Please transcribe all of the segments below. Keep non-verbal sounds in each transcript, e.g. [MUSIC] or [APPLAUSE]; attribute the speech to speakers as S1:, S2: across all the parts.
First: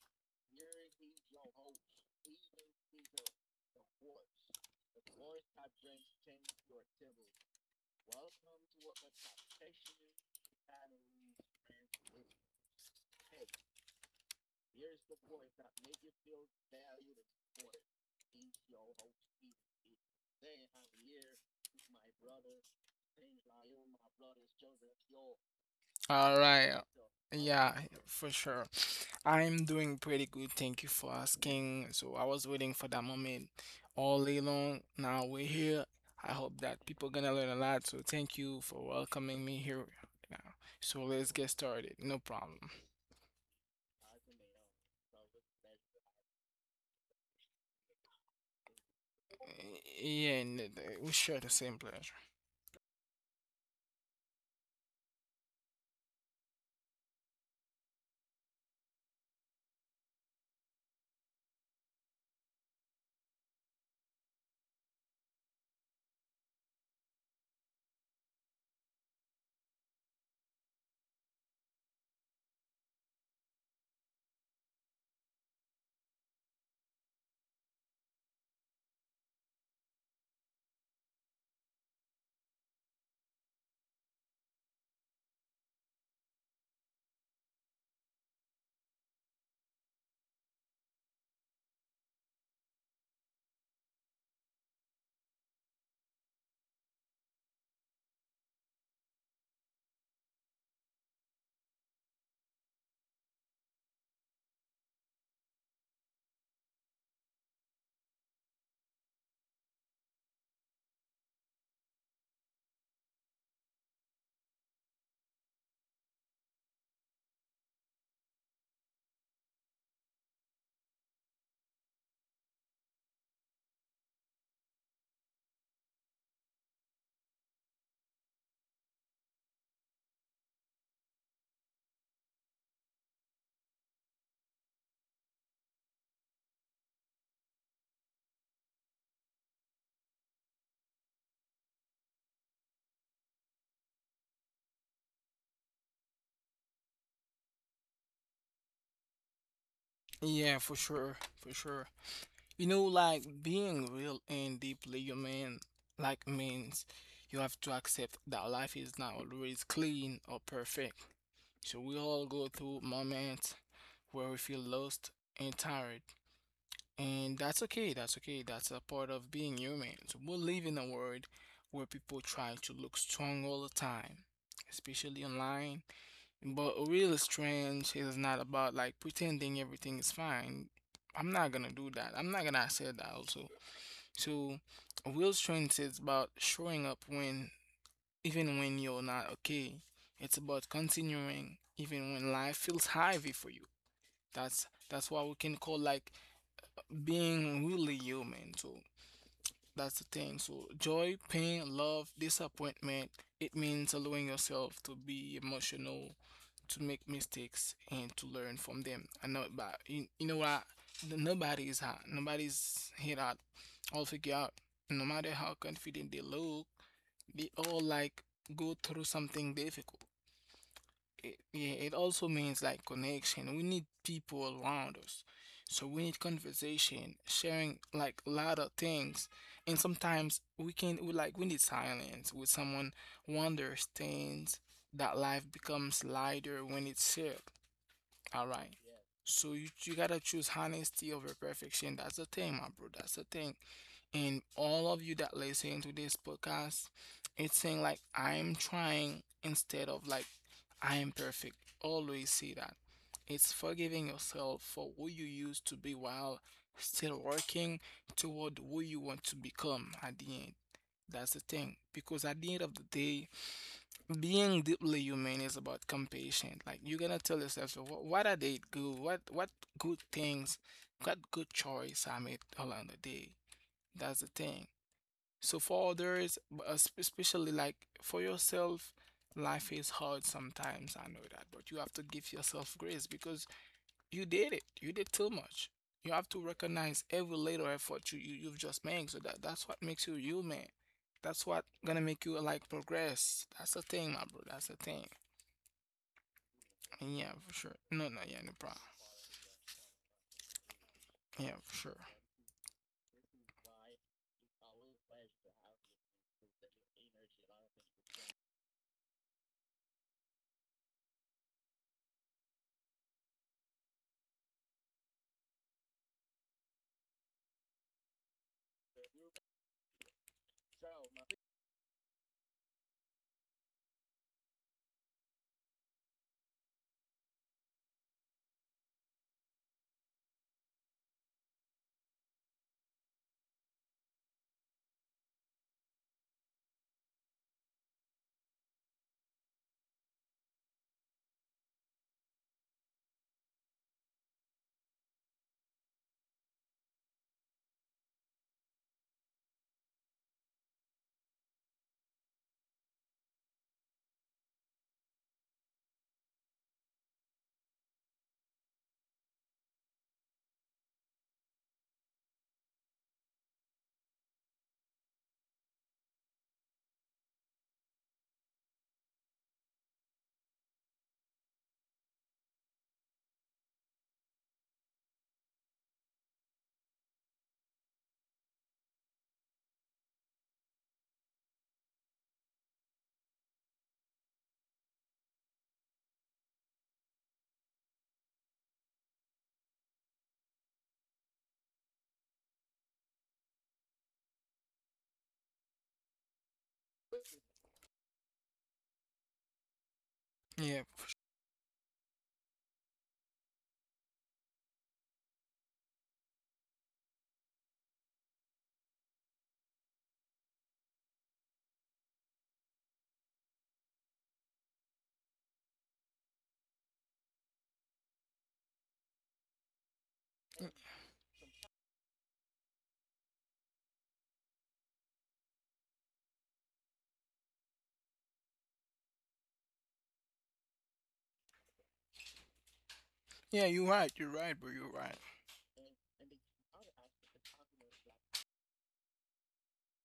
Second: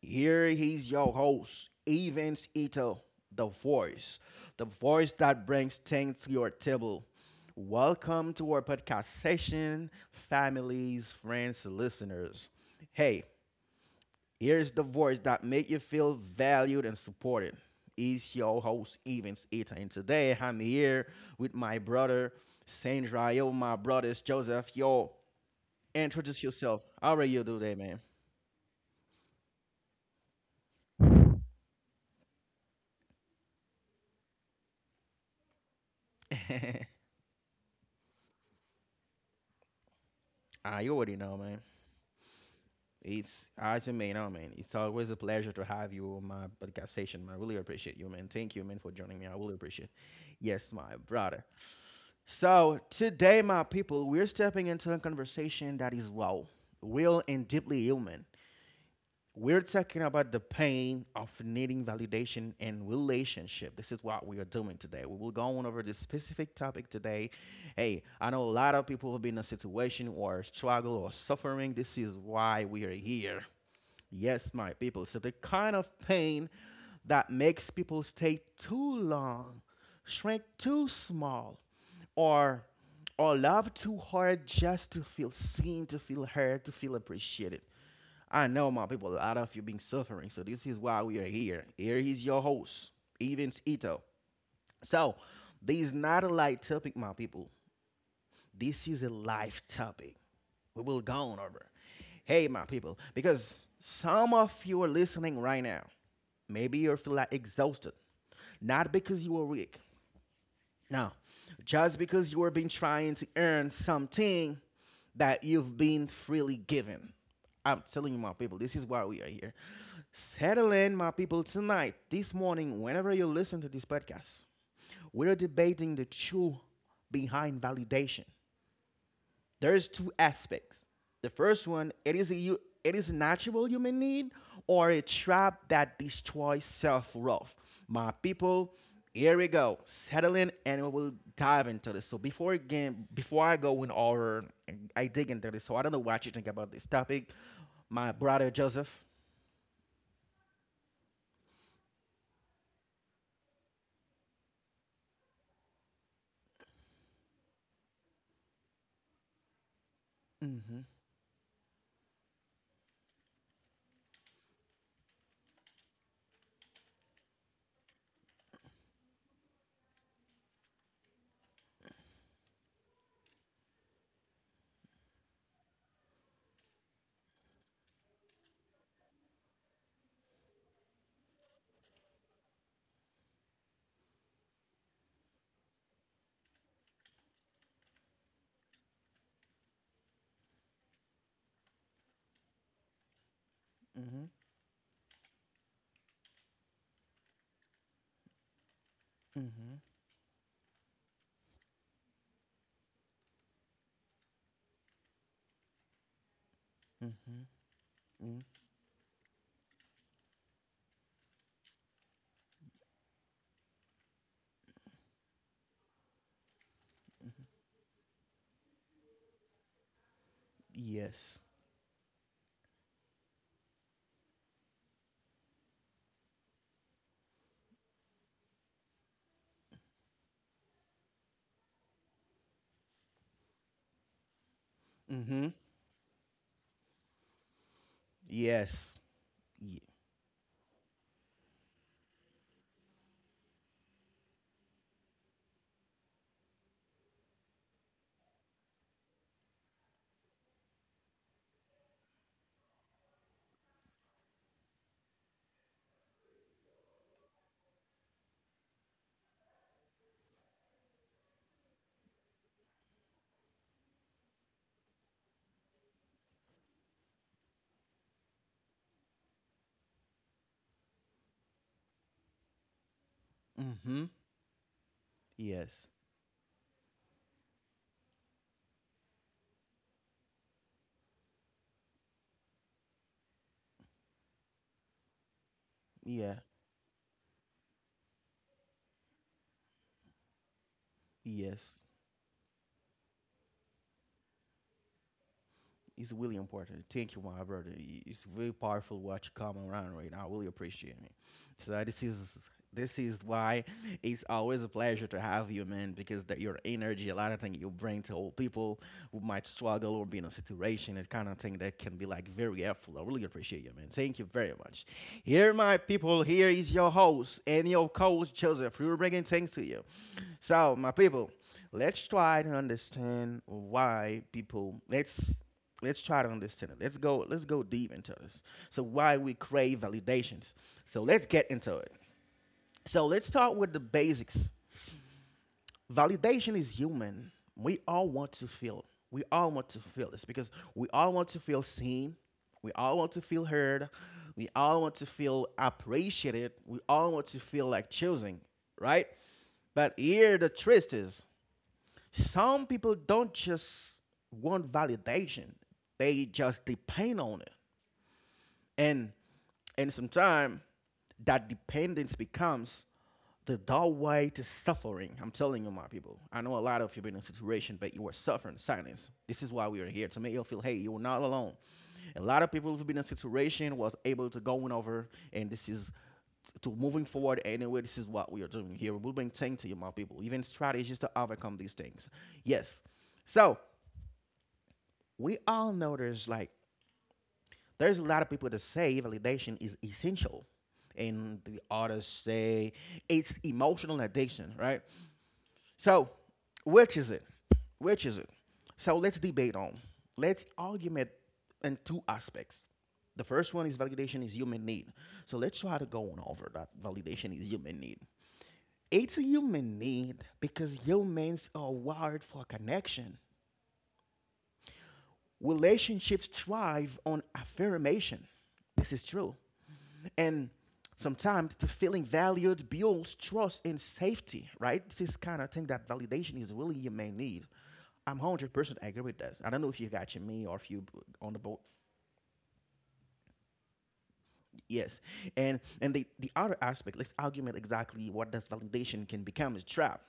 S1: here he's your host, Evans Ito, the voice, the voice that brings things to your table. Welcome to our podcast session, families, friends, listeners. Hey, here's the voice that make you feel valued and supported. It's your host, Evans Ito, and today I'm here with my brother, Sandra. Sandrael, my brothers, Joseph. Yo,
S2: All
S1: introduce yourself.
S2: right.
S1: How are you
S2: Yeah,
S1: today, man?
S2: for sure. I'm doing pretty good. Thank you for asking. So I was waiting for that moment all day long. Now we're here. I hope that
S1: [LAUGHS]
S2: people gonna learn a lot. So thank you for welcoming me here now.
S1: Ah, you
S2: So
S1: already
S2: let's
S1: know,
S2: get
S1: man.
S2: started. No problem.
S1: It's as you may know, man. It's always a pleasure to have you on my podcast station, man. I really appreciate you, man. Thank you, man, for joining me. I really appreciate.
S2: Yeah, and
S1: Yes, my
S2: we share
S1: brother.
S2: the same pleasure.
S1: So today, my people, we're stepping into a conversation that is raw, real and deeply human. We're talking about the pain of needing validation and relationship. This is what we are doing today. We will go on over this specific topic today. Hey, I know a lot of people have been in a situation or struggle or suffering. This is why we are here. Yes, my people. So the kind of pain that makes people stay too long, shrink too small, or or love too hard just to feel seen, to feel heard, to feel appreciated. I know, my people, a lot of you been suffering, so this is why we are here. Here is your host, Evans Ito. So, this is not a light topic, my people. This is a life topic. We will go on over. Hey, my people, because some of you are listening right now. Maybe you feel like exhausted, not because you are weak. No, just because you are been trying to earn something that you've been freely given. I'm telling you, my people, this is why we are here. Settle in, my people, tonight, this morning, whenever you listen to this podcast, we are debating the truth behind validation. There's two aspects. The first one, it is a natural human need or a trap that destroys self-worth. My people, here we go. Settle in and we will dive into this. So before again, before I go in or I dig into this, so I don't know what you think about this topic. My brother Joseph.
S2: Yeah, for sure. You know, like being real and deeply human, like means you have to accept that life is not always clean or
S1: Mm-hmm.
S2: perfect. So we all go through moments where we feel lost and tired. And that's okay. That's a part of being human. So we live in a world where people try to look strong all the time, especially online. But real strange is not about like pretending everything is fine. I'm not gonna do that. I'm not gonna say that also. So, real strength is about showing up even when you're not okay. It's about continuing even when life feels heavy for you.
S1: Mm-hmm.
S2: That's what we can call like being really human. So
S1: Mm-hmm.
S2: that's the thing. So, joy, pain, love, disappointment, it means allowing yourself to be emotional, to make
S1: Mm-hmm.
S2: mistakes, and to
S1: Mm,
S2: learn from them. I know, but you know what? Nobody is hot. Nobody's here that all figure out. No matter how confident they look, they all like go through something difficult it,
S1: yes.
S2: yeah, it also means like connection. We need people around us. So we need conversation, sharing like a lot of things. And sometimes we can we like we need silence with someone who understands that
S1: Mm-hmm.
S2: life becomes lighter when it's shared. All right.
S1: Yes.
S2: So
S1: Ye-
S2: you gotta choose honesty over perfection. That's the thing, my bro. That's the thing and all of you that listen to this podcast, it's saying like I'm trying instead of like I am perfect. Always see that. It's forgiving yourself for who you used to be while still working toward who you want to become at the end. That's the thing. Because at the end of the day, being deeply human is about compassion. Like you're gonna tell yourself, what are they good? What good things? What good choice I made along the day?
S1: mm-hmm.
S2: That's the thing. So
S1: Yes.
S2: for others, especially like for yourself, life is hard sometimes. I know that, but you have to give yourself grace because you did it. You did too much. You have to
S1: Yeah.
S2: recognize every little effort you've just made. So that's what makes you human. That's what
S1: Yes.
S2: gonna make you like progress. That's the thing, my bro. That's the thing.
S1: It's really important. Thank you,
S2: Yeah,
S1: my
S2: for
S1: brother.
S2: sure. No, no,
S1: It's
S2: yeah, no
S1: very
S2: problem.
S1: powerful what you come around right now. I really appreciate it.
S2: Yeah,
S1: So
S2: for sure.
S1: this is why it's always a pleasure to have you, man, because that your energy, a lot of things you bring to old people who might struggle or be in a situation, it's kind of thing that can be like very helpful. I really appreciate you, man. Thank you very much. Here, my people, here is your host and your coach, Joseph. We're bringing things to you. So, my people, let's try to understand why people. Let's try to understand it. Let's go. Let's go deep into this. So, why we crave validations. So, let's get into it. So, let's start with the basics. Validation is human. We all want to feel. We all want to feel this because we all want to feel seen. We all want to feel heard. We all want to feel appreciated. We all want to feel like choosing, right? But here the twist is, some people don't just want validation, they just depend on it, and and sometimes that dependence becomes the doorway to suffering. I'm telling you, my people, I know a lot of you have been in a situation, but you are suffering silence. This is why we are here to make you feel, hey, you're not alone. A lot of people who've been in a situation was able to go going over, and this is to moving forward anyway. This is what we are doing here. We'll bring things to you, my people, even strategies to overcome these things. Yes. So we all know, there's like there's a lot of people that say validation is essential, and the others say it's emotional addiction, right? So which is it? Which is it? So let's debate on, let's
S2: Yeah,
S1: argument in two aspects. The first one is, validation is human need. So let's try to go on over that. Validation is human need. It's a human need because humans are wired for connection. Relationships thrive on affirmation. This is true. And sometimes the feeling valued builds trust and safety, right? This is kind of thing that validation is really your main need. I'm 100% agree with that. I don't know if you got me or if you on the boat.
S2: yeah, you're right. You're right, bro. You're
S1: Yes.
S2: right.
S1: And the other aspect, let's argument exactly what does validation can become is trap.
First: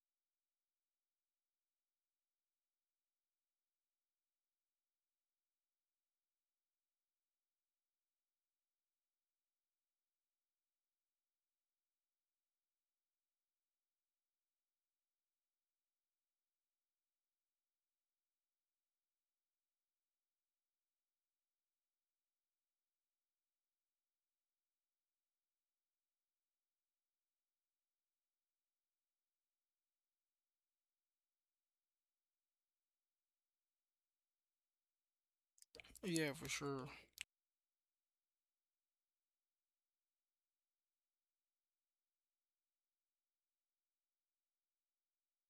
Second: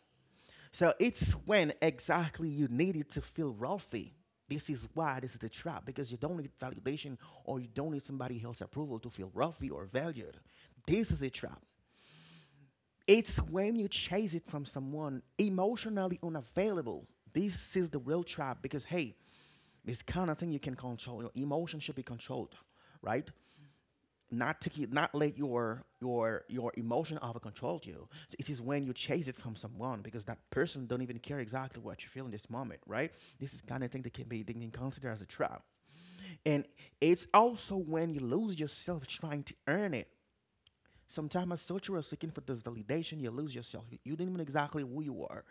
S1: So it's when exactly you need it to feel wealthy. This is why this is the trap because you don't need validation or you don't need somebody else's approval to feel wealthy or valued. This is a trap. It's when you chase it from someone emotionally unavailable. This is the real trap because hey, it's kind of thing you can control. Your emotion should be controlled, right? Not to keep, not let your emotion overcontrol you. It is when you chase it from someone because that person don't even care exactly what you feel in this moment, right? This is kind of thing that can be they can consider as a trap.
S2: Yeah, for
S1: And
S2: sure.
S1: it's also when you lose yourself trying to earn it. Sometimes as such you are seeking for this validation, you lose yourself. You don't even know exactly who you are.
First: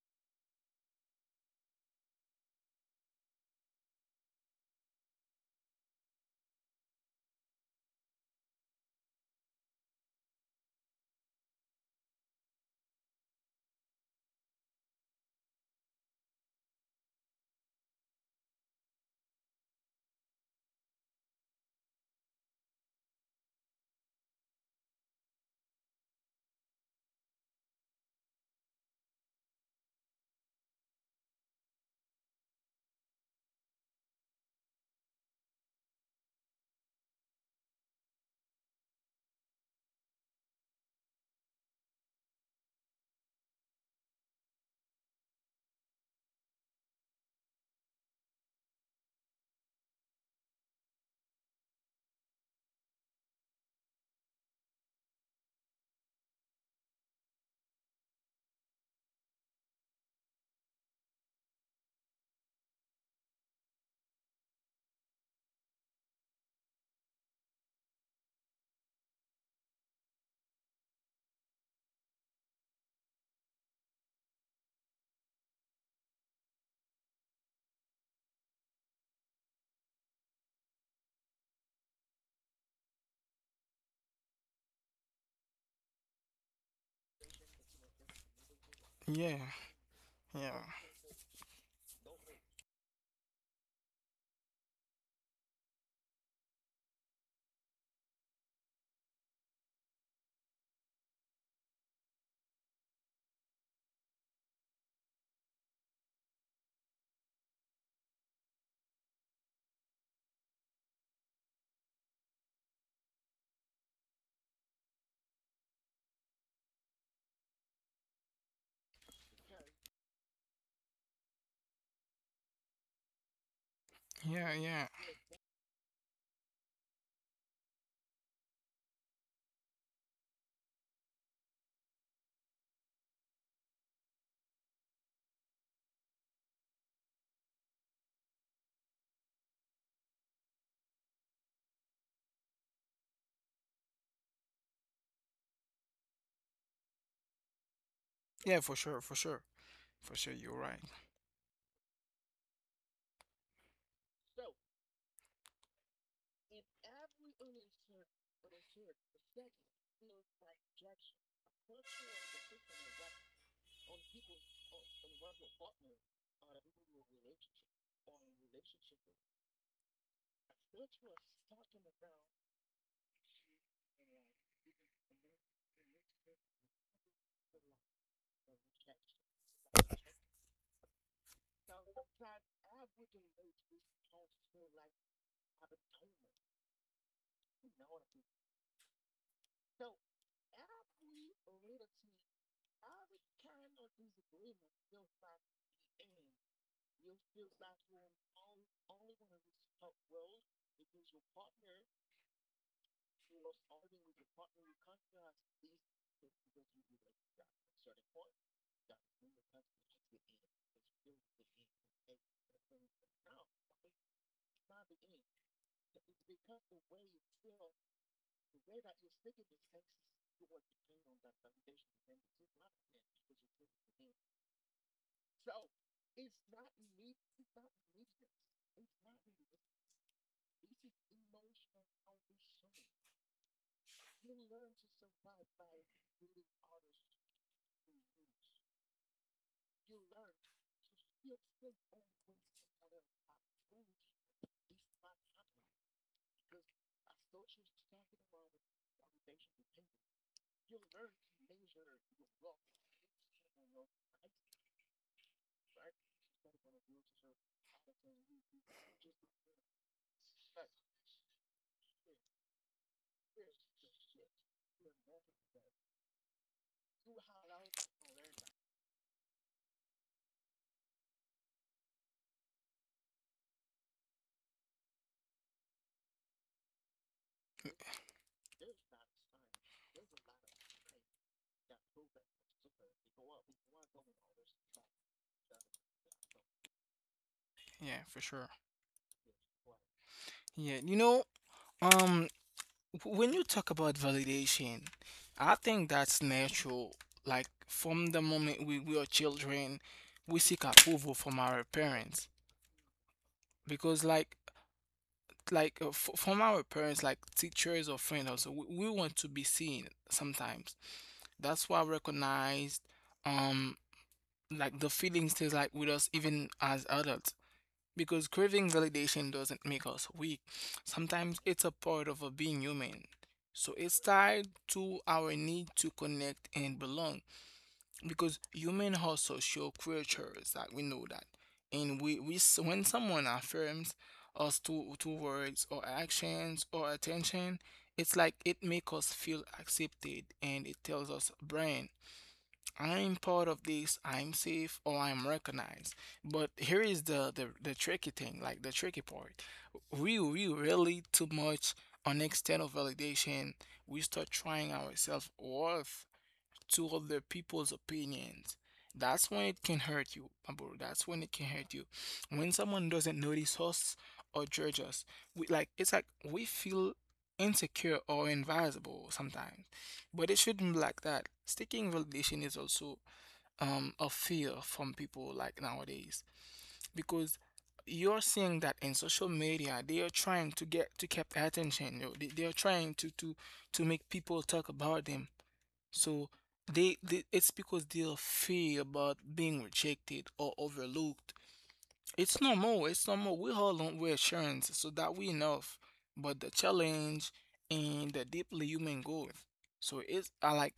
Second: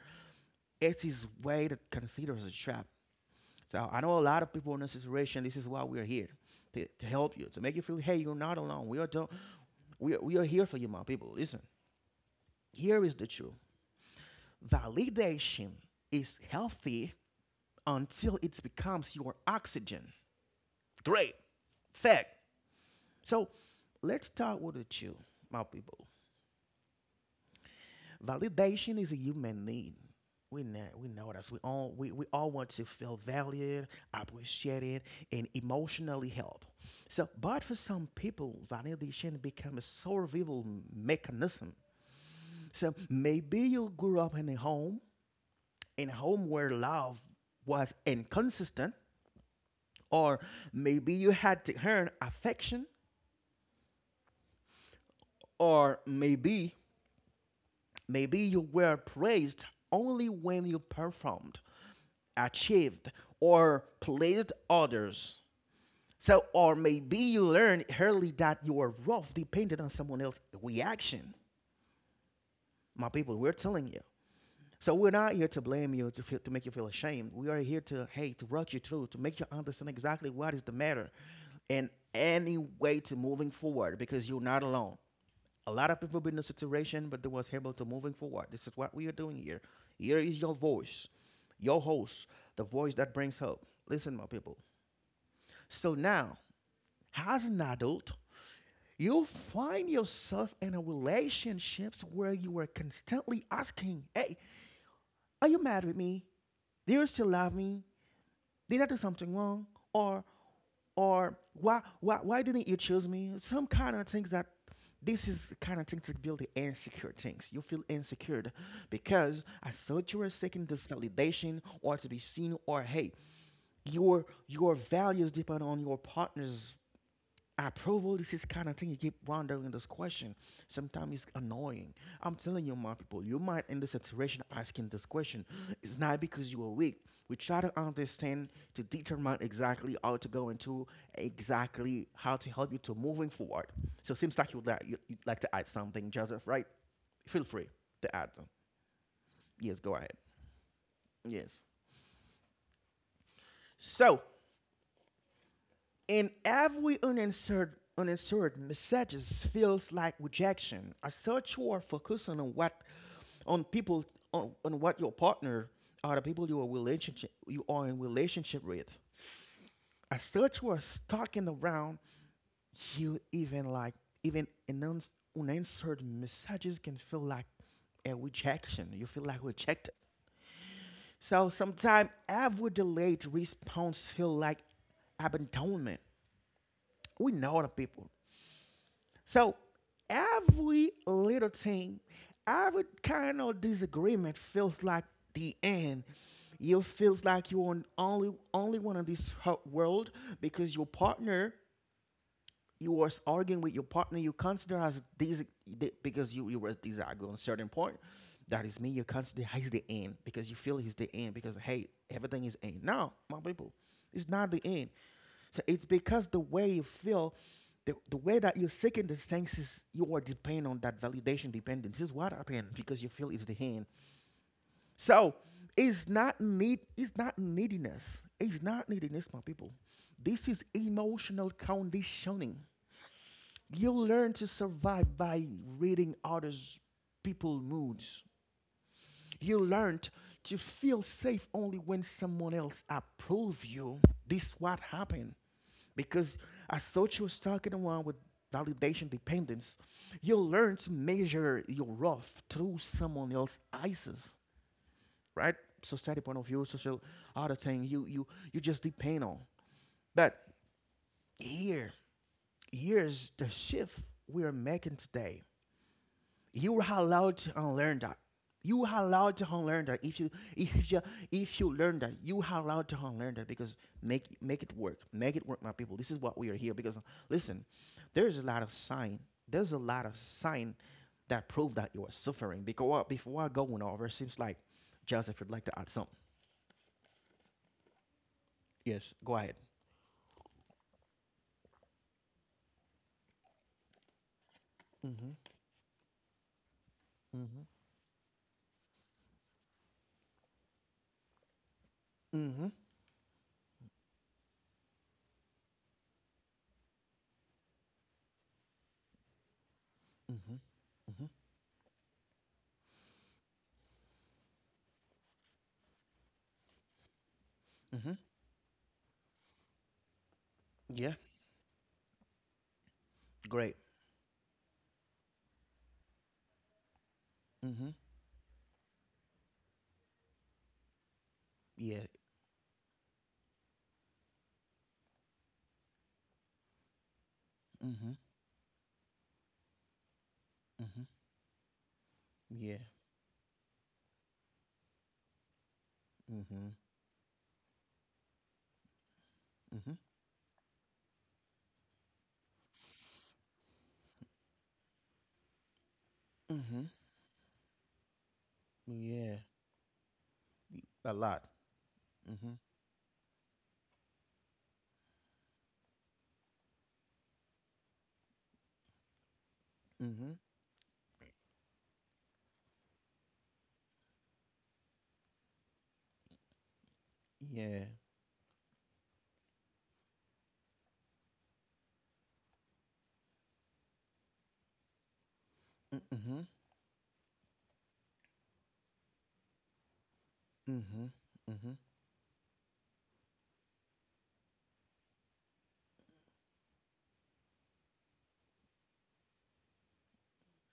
S1: It is way that considered as a trap. So I know a lot of people in this situation, this is why we're here. To help you, to make you feel, hey, you're not alone. We are do we are here for you, my people. Listen, here is the truth. Validation is healthy until it becomes your oxygen. Great. Fact. So let's start with the truth, my people. Validation is a human need. We know that we all want to feel valued, appreciated, and emotionally helped. So, but for some people, validation becomes a survival mechanism. So maybe you grew up in a home where love was inconsistent, or maybe you had to earn affection, or maybe you were praised only when you performed, achieved, or pleased others. So, or maybe you learned early that your worth depended on someone else's reaction. My people, we're telling you. So we're not here to blame you to feel, to make you feel ashamed. We are here to hey to walk you through to make you understand exactly what is the matter, in any way to moving forward, because you're not alone. A lot of people been in a situation, but they was able to moving forward. This is what we are doing
S2: Yeah,
S1: here. Here is your
S2: yeah,
S1: voice, your host, the voice that brings hope. Listen, my people. So now, as an adult, you find yourself in a relationships where you are constantly asking, "Hey, are you mad with me? Do you still love me? Did I do something wrong? Or or why didn't you choose me?" Some kind of things that this is kind of thing to build the insecure things. You feel insecure because I thought you were seeking this validation or to be seen or hey, your
S2: yeah,
S1: your
S2: yeah.
S1: values depend on your partner's approval. This is kind of thing you keep wondering this question. Sometimes it's annoying. I'm telling you, my people, you might in the situation asking this question. It's not because you are weak. We try to understand, to determine exactly how to go into, exactly how to help you to moving forward. So it seems like you'd like to add something, Joseph, right? Feel free to add them.
S2: Yeah, for sure.
S1: Yes, go ahead.
S2: For sure, you're right.
S1: Yes. So in every unanswered messages feels like rejection. As such, you are focusing on what, on people, on what your partner are, the people you are relationship, you are in relationship with. As such, you are stuck in the round. You even like even announce unanswered messages can feel like a rejection. You feel like rejected. So sometimes every delayed response feel like abandonment. We know the people. So every little thing, every kind of disagreement feels like the end. You feels like you're on only one on this world because your partner, you was arguing with your partner, you consider as this because you were disagree on a certain point. That is me. You consider hey, he's the end because you feel he's the end because hey everything is end. No, my people, it's not the end. So it's because the way you feel, the way that you're seeking the senses, you are dependent on that validation dependence. This is what happens because you feel it's the end. So it's not neediness. It's not neediness, my people. This is emotional conditioning. You learn to survive by reading others people moods. You learned to feel safe only when someone else approves you. This what happened. Because as such was talking around with validation dependence, you learn to measure your worth through someone else's eyes, right? Society point of view, social other thing. You just depend on. But here, here's the shift we are making today. You are allowed to unlearn that. You are allowed to unlearn that. If you if you learn that, you are allowed to unlearn that because make it work. Make it work, my people. This is what we are here because listen, there's a lot of sign. There's a lot of sign that prove that you are suffering. Because before I go on over, it seems like Joseph would like to add something.
S2: Yeah, for sure.
S1: Yes, go ahead.
S2: Yeah, you know, um, when you talk about validation,
S1: hmm
S2: I think that's natural. Like
S1: Mm-hmm.
S2: from the moment we are children, we seek approval from our parents
S1: Mm-hmm.
S2: because, like f from our parents, like teachers or friends, also we want to be seen
S1: Mm-hmm.
S2: sometimes.
S1: Mm-hmm.
S2: That's why I recognized, um, like the feeling stays like with us even as adults.
S1: Mm-hmm.
S2: Because craving validation doesn't make us weak.
S1: Yeah.
S2: Sometimes it's a part of a being human. So
S1: Great.
S2: it's tied to our need to connect and belong.
S1: Mm-hmm.
S2: Because human are social creatures that we know that. And
S1: Yeah.
S2: when someone affirms us to words or actions or attention, it's
S1: Mm-hmm.
S2: like it makes us feel accepted and it
S1: Mm-hmm.
S2: tells us brain
S1: Yeah.
S2: I'm part of this, I'm safe, or I'm recognized. But
S1: Mm-hmm.
S2: here is the tricky thing, like the tricky part.
S1: Mm-hmm.
S2: We really too much on external validation. We start trying ourselves worth to
S1: Mm-hmm.
S2: other people's opinions. That's when
S1: Yeah.
S2: it can hurt you, my bro.
S1: Y-
S2: That's
S1: A
S2: when it can
S1: lot.
S2: hurt you. When
S1: Mm-hmm.
S2: someone doesn't notice us or judge us, we like it's like we feel insecure or invisible sometimes. But
S1: Mm-hmm.
S2: it shouldn't be like that. Sticking validation is also a fear from people like nowadays because
S1: Yeah.
S2: you're seeing that in social media they are trying to get to keep attention. You know, they are trying to to make people talk about them so
S1: Mm-hmm.
S2: they it's because they are fear about being rejected or
S1: Mm-hmm.
S2: overlooked.
S1: Mm-hmm.
S2: It's normal. It's normal. We all want reassurance so that we enough. But the challenge and the deeply human growth. So it's I like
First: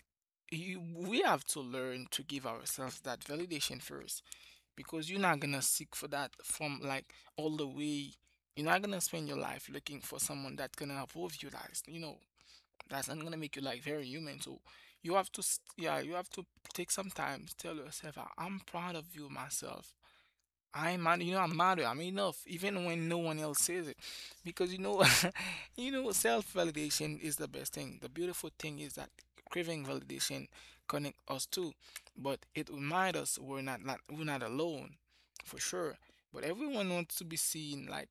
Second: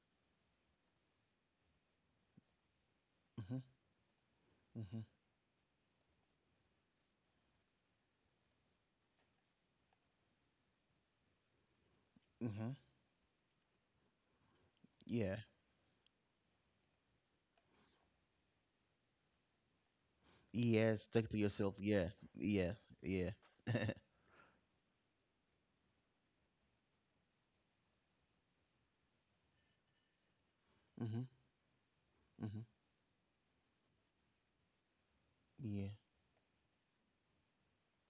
S2: you we have to learn to give ourselves that
S1: Mm-hmm.
S2: validation first
S1: Mm-hmm.
S2: because you're not gonna seek for that from like all the way. You're not gonna spend your life looking for someone that's gonna approve you like you know.
S1: Mm-hmm.
S2: That's not gonna make you like very human. So you have
S1: Yeah.
S2: to, yeah, you have to take some time to tell yourself, I'm proud of you myself.
S1: Yeah.
S2: I matter,
S1: Stick
S2: you
S1: to
S2: know, I am
S1: yourself.
S2: mad. I'm
S1: Yeah.
S2: enough,
S1: Yeah.
S2: even when no
S1: Yeah.
S2: one else says it, because you know, [LAUGHS] you know, self-validation is the best thing. The beautiful thing is that craving validation connect
S1: Mm-hmm.
S2: us too, but
S1: Mm-hmm.
S2: it reminds us we're not, not we're not alone, for
S1: Yeah.
S2: sure. But everyone wants to be seen like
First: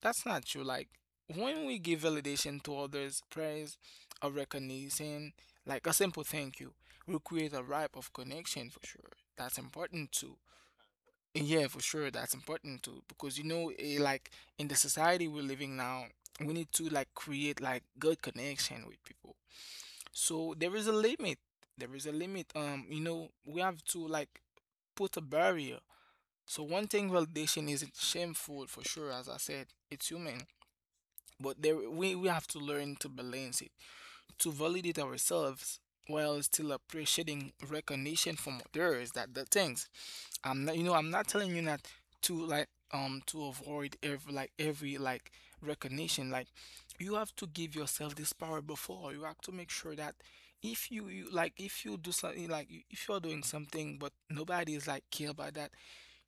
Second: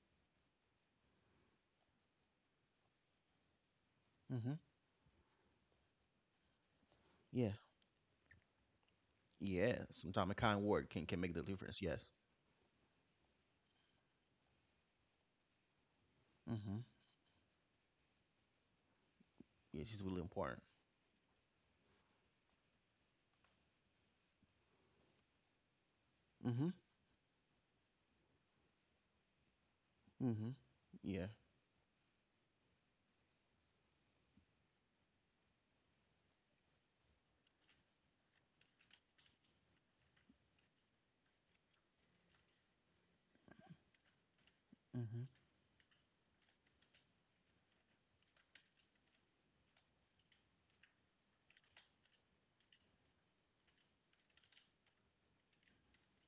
S2: that's not true. Like when we give validation to others, praise or
S1: Mm-hmm.
S2: recognition, like a simple thank you, we create
S1: Yeah.
S2: a ripe of connection for sure. That's
S1: Yeah.
S2: important
S1: Sometimes a
S2: too.
S1: kind word can make the
S2: Yeah, for
S1: difference. Yes.
S2: sure, that's important too. Because you know, eh, like in the society we're living now, we need
S1: Mm-hmm.
S2: to like create like good connection with people.
S1: Yes. It's really
S2: So
S1: important.
S2: there is a limit. There is a limit. You know, we have to like put a barrier. So
S1: Mm-hmm.
S2: one thing validation isn't shameful for sure, as I said, it's human
S1: Mm-hmm. Yeah.
S2: but there we have to learn to balance it to validate ourselves while still appreciating recognition from others that the things I'm not you know I'm not telling you not to like to avoid every
S1: Mm-hmm.
S2: like recognition like you have to give yourself this power before you have to make sure that if you like if you do something like if you're doing something but nobody is like care about that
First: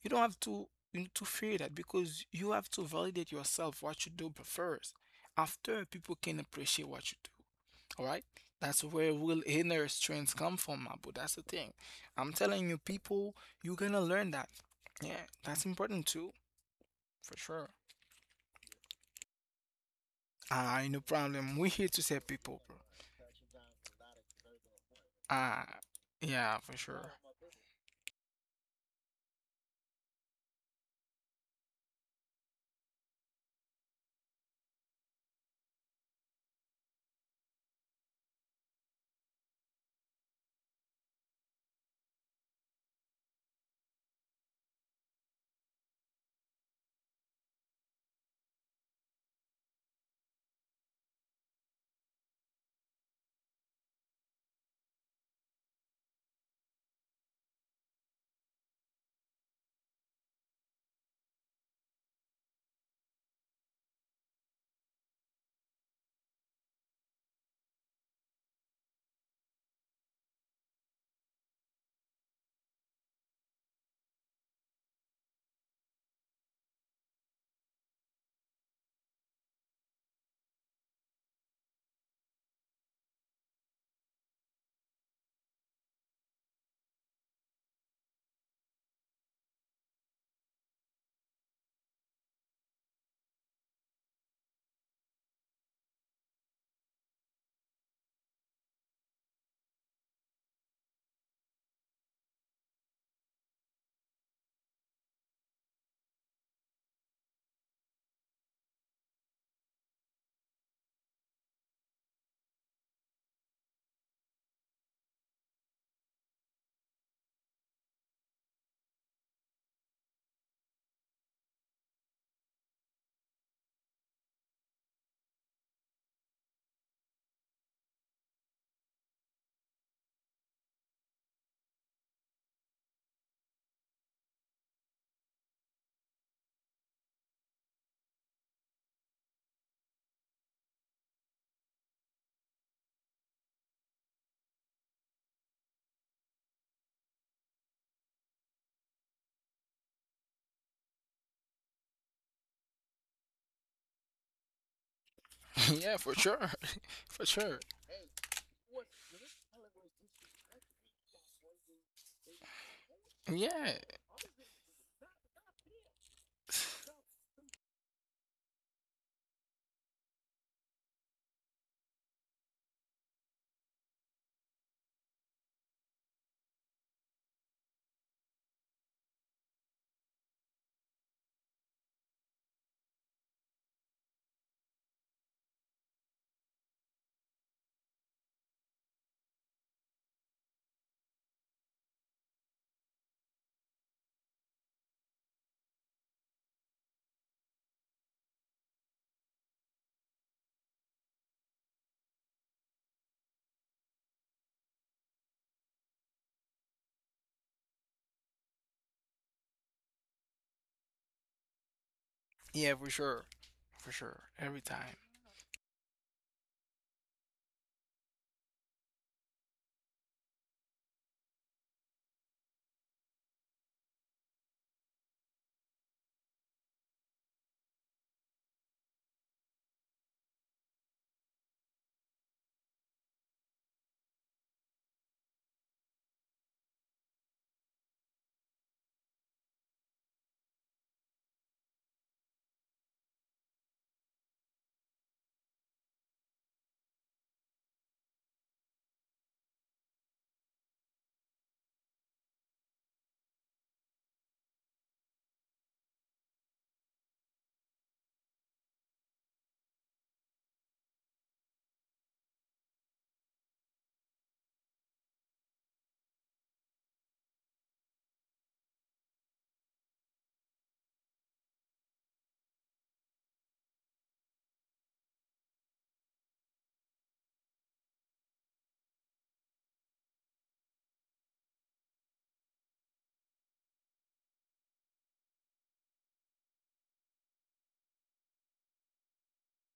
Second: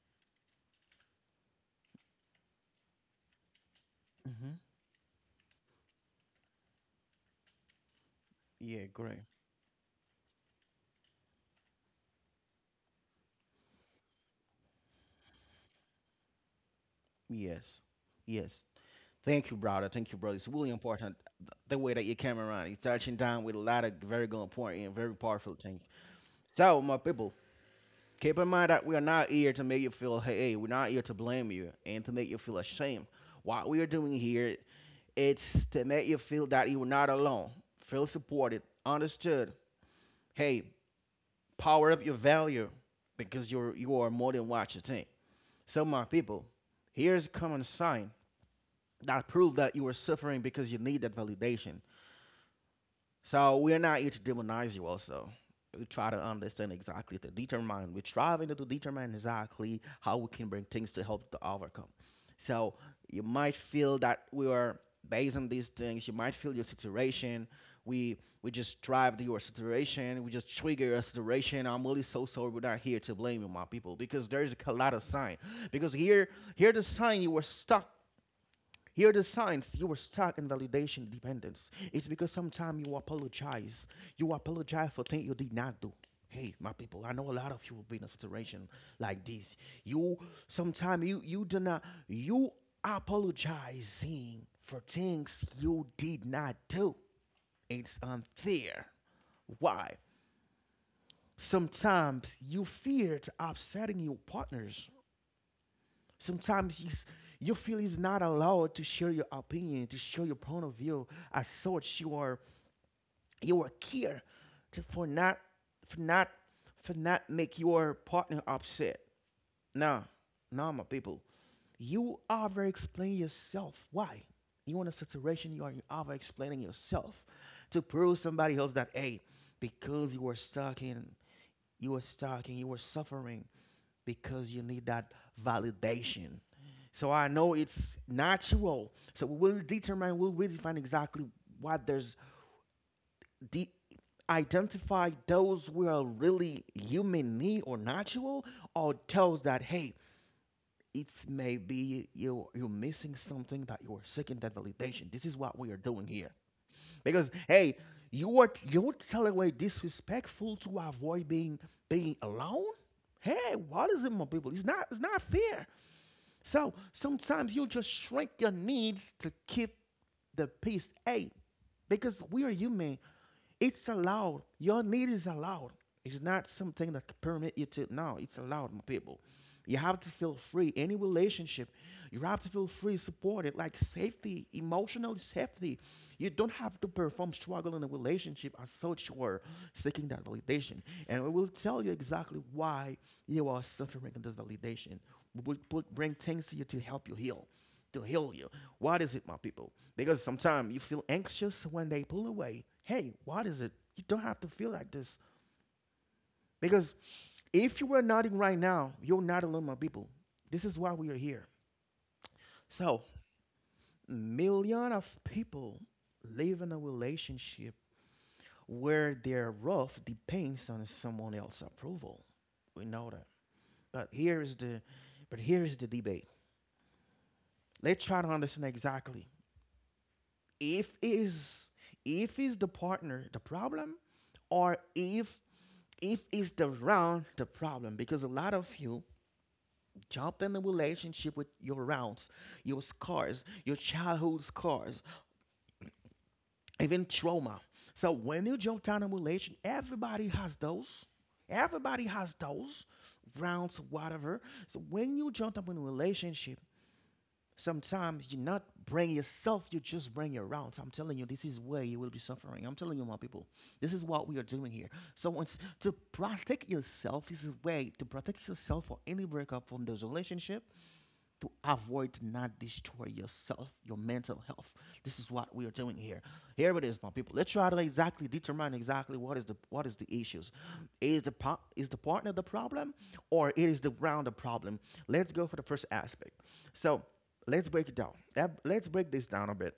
S2: you don't have to you to fear that because you have to validate yourself what you do
S1: Mm-hmm.
S2: first after people can appreciate what you do all right? That's
S1: Yeah,
S2: where
S1: great.
S2: real inner strength come from, Abu. That's the thing. I'm telling you, people, you're gonna learn that. Yeah, that's important too, for
S1: Yes.
S2: sure.
S1: Yes. Thank you, brother. Thank you, brother. It's really
S2: Ah, no
S1: important
S2: problem. We're
S1: the
S2: here
S1: way
S2: to
S1: that you
S2: save
S1: came
S2: people,
S1: around.
S2: bro.
S1: You're touching down with a lot of very good point and very powerful
S2: Ah,
S1: things.
S2: yeah, for
S1: So, my
S2: sure.
S1: people, keep in mind that we are not here to make you feel, hey, we're not here to blame you and to make you feel ashamed. What we are doing here, it's to make you feel that you're not alone. Feel supported, understood. Hey, power up your value because you are more than what you think. So, my people, here's a common sign that prove that you are suffering because you need that validation. So we are not here to demonize you also. We try to understand exactly to determine. We're striving to determine exactly how we can bring things to help to overcome. So you might feel that we are based on these things. You might feel your situation. We we just drive to your situation. We just trigger your situation. I'm really so sorry. We're not here to blame you, my people, because there is a lot of sign. Because here the sign you were stuck, here are the signs you were stuck in validation dependence. It's because sometimes you apologize. You apologize for things you did not do. Hey, my people, I know a lot of you will be in a situation like this. You sometimes you you do not you apologizing for things you did not do. It's unfair. Why? Sometimes you fear upsetting your partners. Sometimes you feel it's not allowed to share your opinion, to share your point of view. As such, you are care to, for not for not make your partner upset. Nah, nah, my people, you over explain yourself. Why? You in a situation you are over explaining yourself to prove somebody else that hey, because you were stuck in, you were suffering because you need that validation. So I know it's natural. So we will determine, we'll really find exactly what there's de- identify those who are really human need or natural, or those that hey, it's maybe you're missing something that you're seeking that validation. This is what
S2: [LAUGHS]
S1: we are
S2: yeah,
S1: doing
S2: for
S1: here
S2: sure. [LAUGHS] for
S1: because
S2: sure.
S1: hey, you're telling way disrespectful to avoid being alone. Hey,
S2: Yeah,
S1: what is it, my people? It's not fair. So sometimes you just shrink your needs to keep the peace. Hey, because we are human it's allowed. Your need is allowed. It's not something that permit you to. No, it's allowed, my people. You have to feel free. Any relationship, you have to feel free, supported, like safety, emotional safety. You don't have to perform struggle in a relationship as such or seeking that validation. And we will tell you exactly why you are suffering in this validation. We will put, bring things to you to help you heal, to heal you. What is it, my people? Because sometimes you feel anxious when they pull away. Hey, what is it? You don't have to feel like this. Because if you were nodding right now, you're not alone, my people. This is why we are here.
S2: yeah, for
S1: So,
S2: sure. For sure. Every
S1: million
S2: time.
S1: of people live in a relationship where their rough depends on someone else's approval. We know that. But here is the but here is the debate. Let's try to understand exactly if is if is the partner the problem, or if is the round the problem, because a lot of you jump in the relationship with your rounds, your scars, your childhood scars, even trauma. So when you jump down in a relationship, everybody has those, everybody has those rounds whatever. So when you jump up in a relationship, sometimes you not bring yourself, you just bring your rounds. I'm telling you, this is where you will be suffering. I'm telling you, my people, this is what we are doing here. So it's to protect yourself. This is a way to protect yourself for any breakup from those relationship to avoid not destroy yourself, your mental health. This is what we are doing here. Here it is, my people. Let's try to exactly determine exactly what is the issues. Is the partner the problem, or it is the ground the problem? Let's go for the first aspect. So let's break it down. Let's break this down a bit.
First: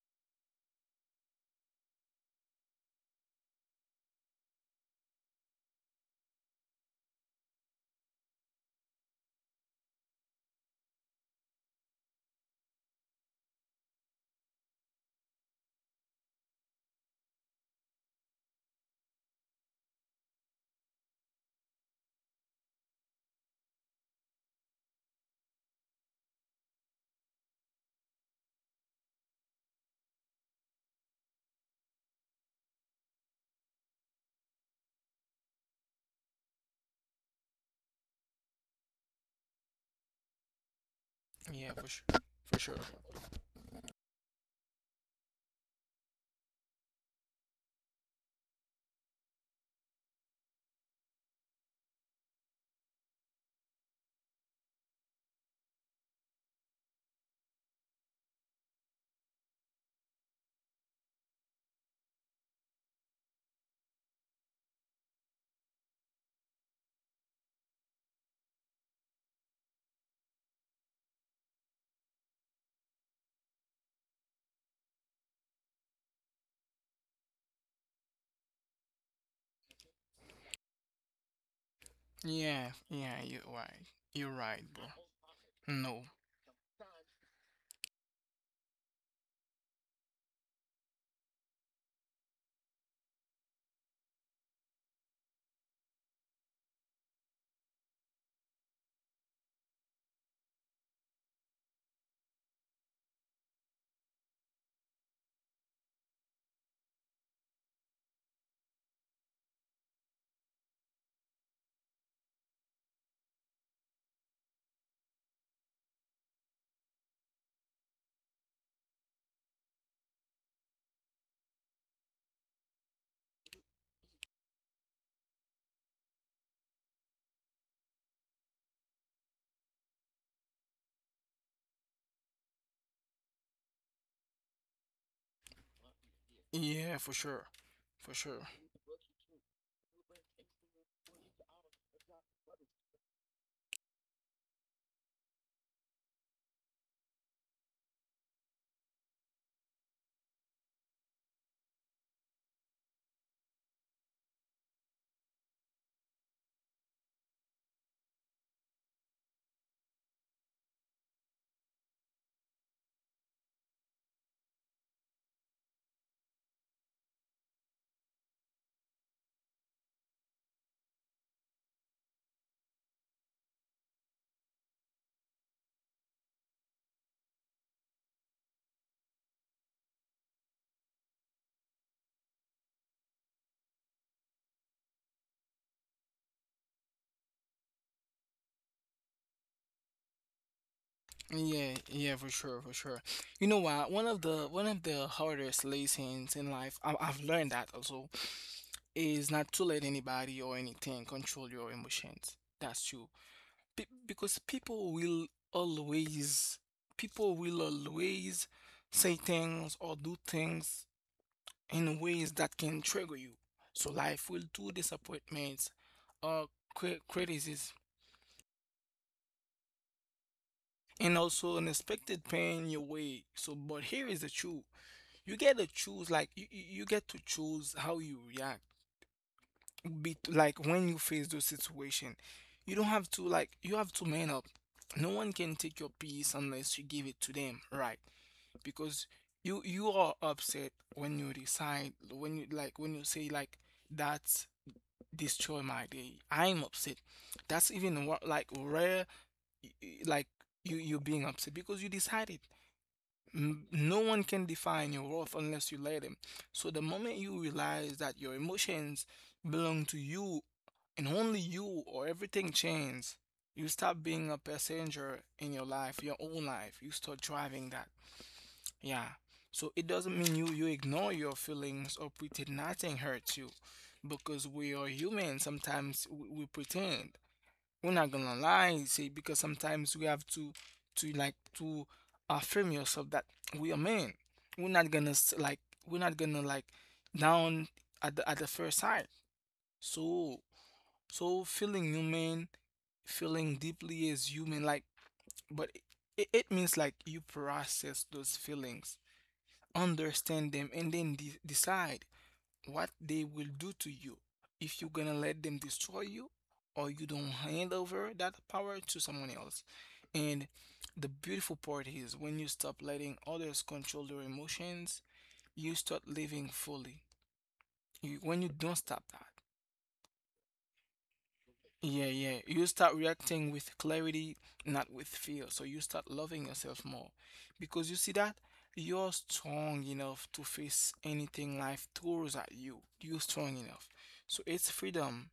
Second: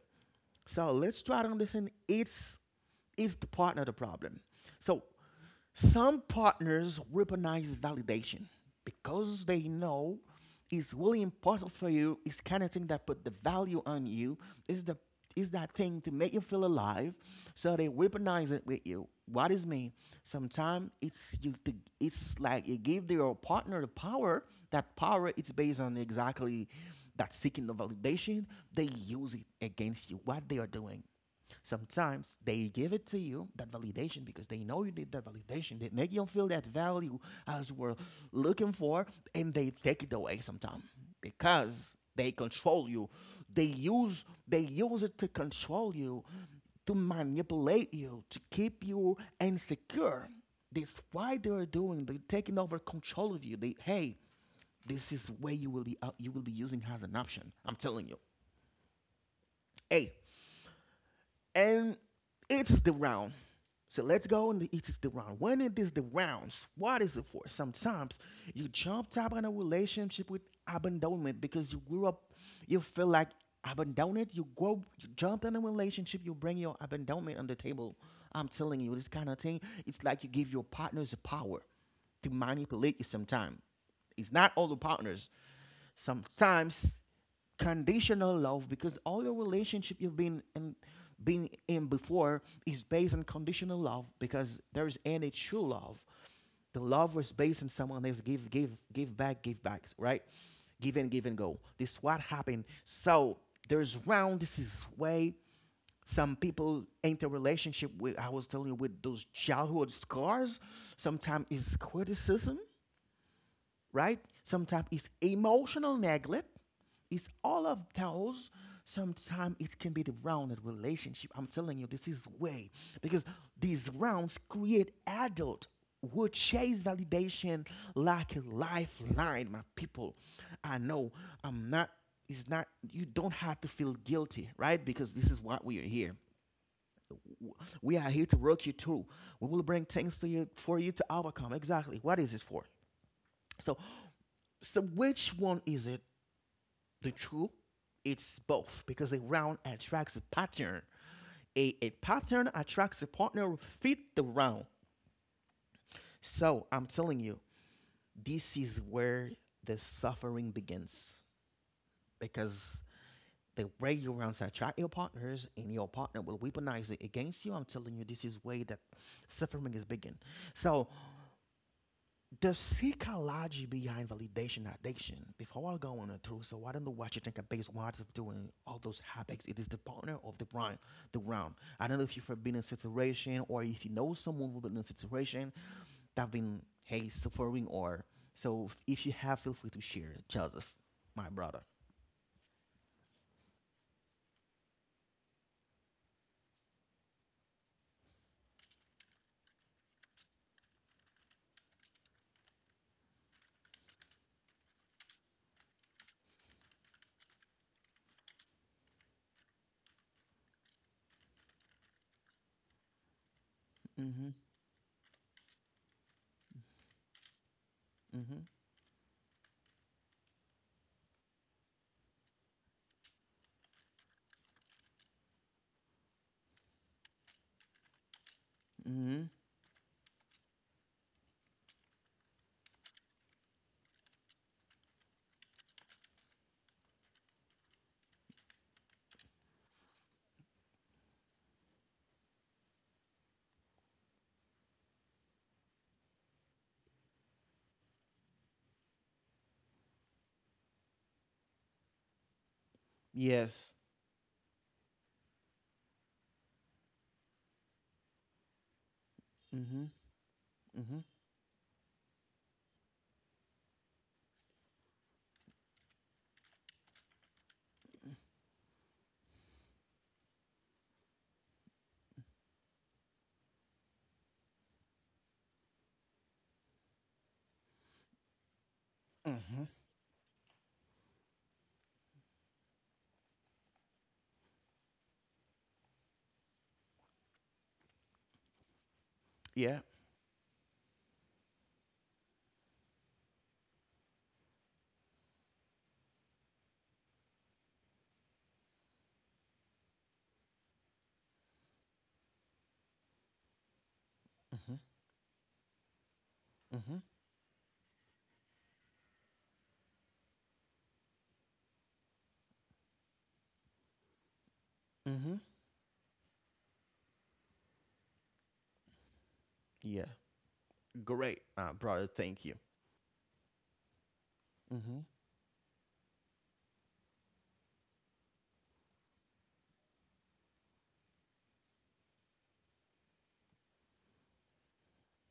S1: So let's try to understand it's is the partner the problem. So some partners weaponize validation because they know it's really important for you, it's kind of thing that put the value on you, is the is that thing to make you feel alive. So they weaponize it with you. What is mean? Sometimes it's like you give your partner the power. That power is based on exactly that seeking the validation. They use it against you, what they are doing. Sometimes they give it to you, that validation, because they know you need that validation. They make you feel that value as we're looking for, and they take it away sometimes
S2: Yeah, for
S1: because
S2: sure.
S1: they
S2: For sure.
S1: control you. They use it to control you, to manipulate you, to keep you insecure. That's why they are doing. They're taking over control of you. They hey, this is where you will be out, you will be using as an option. I'm telling you. Hey, and it is the round. So let's go, and it is the round. When it is the rounds, what is it for? Sometimes you jumped up on a relationship with abandonment because you grew up, you feel like abandoned. You grow, you jump in a relationship, you bring your abandonment on the table. I'm telling you, this kind of thing, it's like you give your partners the power to
S2: Yeah,
S1: manipulate you
S2: yeah, you're
S1: sometimes.
S2: right. You're
S1: It's not
S2: right,
S1: all the
S2: bro.
S1: partners.
S2: No.
S1: Sometimes conditional love, because all your relationship you've been in before is based on conditional love, because there is any true love. The love was based on someone else give give back, give back right, give and give and go, this is what happened. So there's round, this is way some people enter relationship with, I was telling you, with those childhood scars. Sometimes it's criticism, right? Sometimes it's emotional neglect. It's all of those. Sometimes it can be the rounded relationship. I'm telling you, this is way because these rounds create adult who chase validation like a lifeline. My people, I know I'm not. It's not. You don't have to feel guilty, right? Because this is what we are here.
S2: Yeah, for sure.
S1: W- We
S2: For
S1: are here
S2: sure.
S1: to work you through. We will bring things to you for you to overcome. Exactly. What is it for? So which one is it? The true? It's both because a round attracts a pattern. A pattern attracts a partner who fit the round. So I'm telling you, this is where the suffering begins, because the way your rounds attract your partners and your partner will weaponize it against you. I'm telling you, this is where that suffering is begin. So the psychology behind validation addiction. Before I go on through, so I don't know what you think about what of doing all those habits. It is the partner of the brain, the ground. I don't know if you've been in a situation or if you know someone who's been in a situation that been hey suffering or so. If you have, feel free to share, Joseph, my brother.
S2: Yeah, for sure. You know what? One of the hardest lessons in life, I've learned that also, is not to let anybody or anything control your emotions. That's true. Be Because always, people will always say things or do things in ways that can trigger you. So life
S1: Mhm.
S2: will do disappointments or criticism
S1: Mhm.
S2: and also unexpected pain your way. So, but here is the truth: you get to choose, like you get to choose how you react.
S1: Mhm.
S2: Be like when you face those situation, you don't have to like you have to man up. No one can take your peace unless you give it to them, right? Because you are upset when you decide when you like when you say like that's destroy my day. I'm upset. That's even like rare, like you being upset because you decided
S1: Yes.
S2: No one can define your worth unless you let them. So the moment you realize that your emotions belong
S1: Mhm.
S2: to you
S1: Mhm.
S2: and only you, or everything changes, you stop being a passenger in your life, your own life. You start driving that. Yeah. So it doesn't mean you ignore your feelings or pretend nothing hurts you, because we are human. Sometimes we pretend we're not gonna lie say because
S1: Mhm.
S2: sometimes we have to like to affirm yourself that we are men we're not gonna like we're not gonna like down at at the first sight
S1: Yeah.
S2: so so feeling human feeling deeply as human like but it means like you process those feelings understand them and then decide what they will do to you
S1: Mhm.
S2: if you're gonna let them destroy you or
S1: Mhm.
S2: you don't hand over that power to someone else. And the beautiful part is when you stop letting others control your emotions,
S1: Mhm.
S2: you start living fully. You, when you don't stop that,
S1: Yeah. Great, uh,
S2: yeah,
S1: brother.
S2: yeah,
S1: Thank you.
S2: you start reacting with clarity, not with
S1: Mhm.
S2: fear. So you start loving yourself more because you see that you're strong enough to face anything life throws at you. You're strong enough. So it's freedom.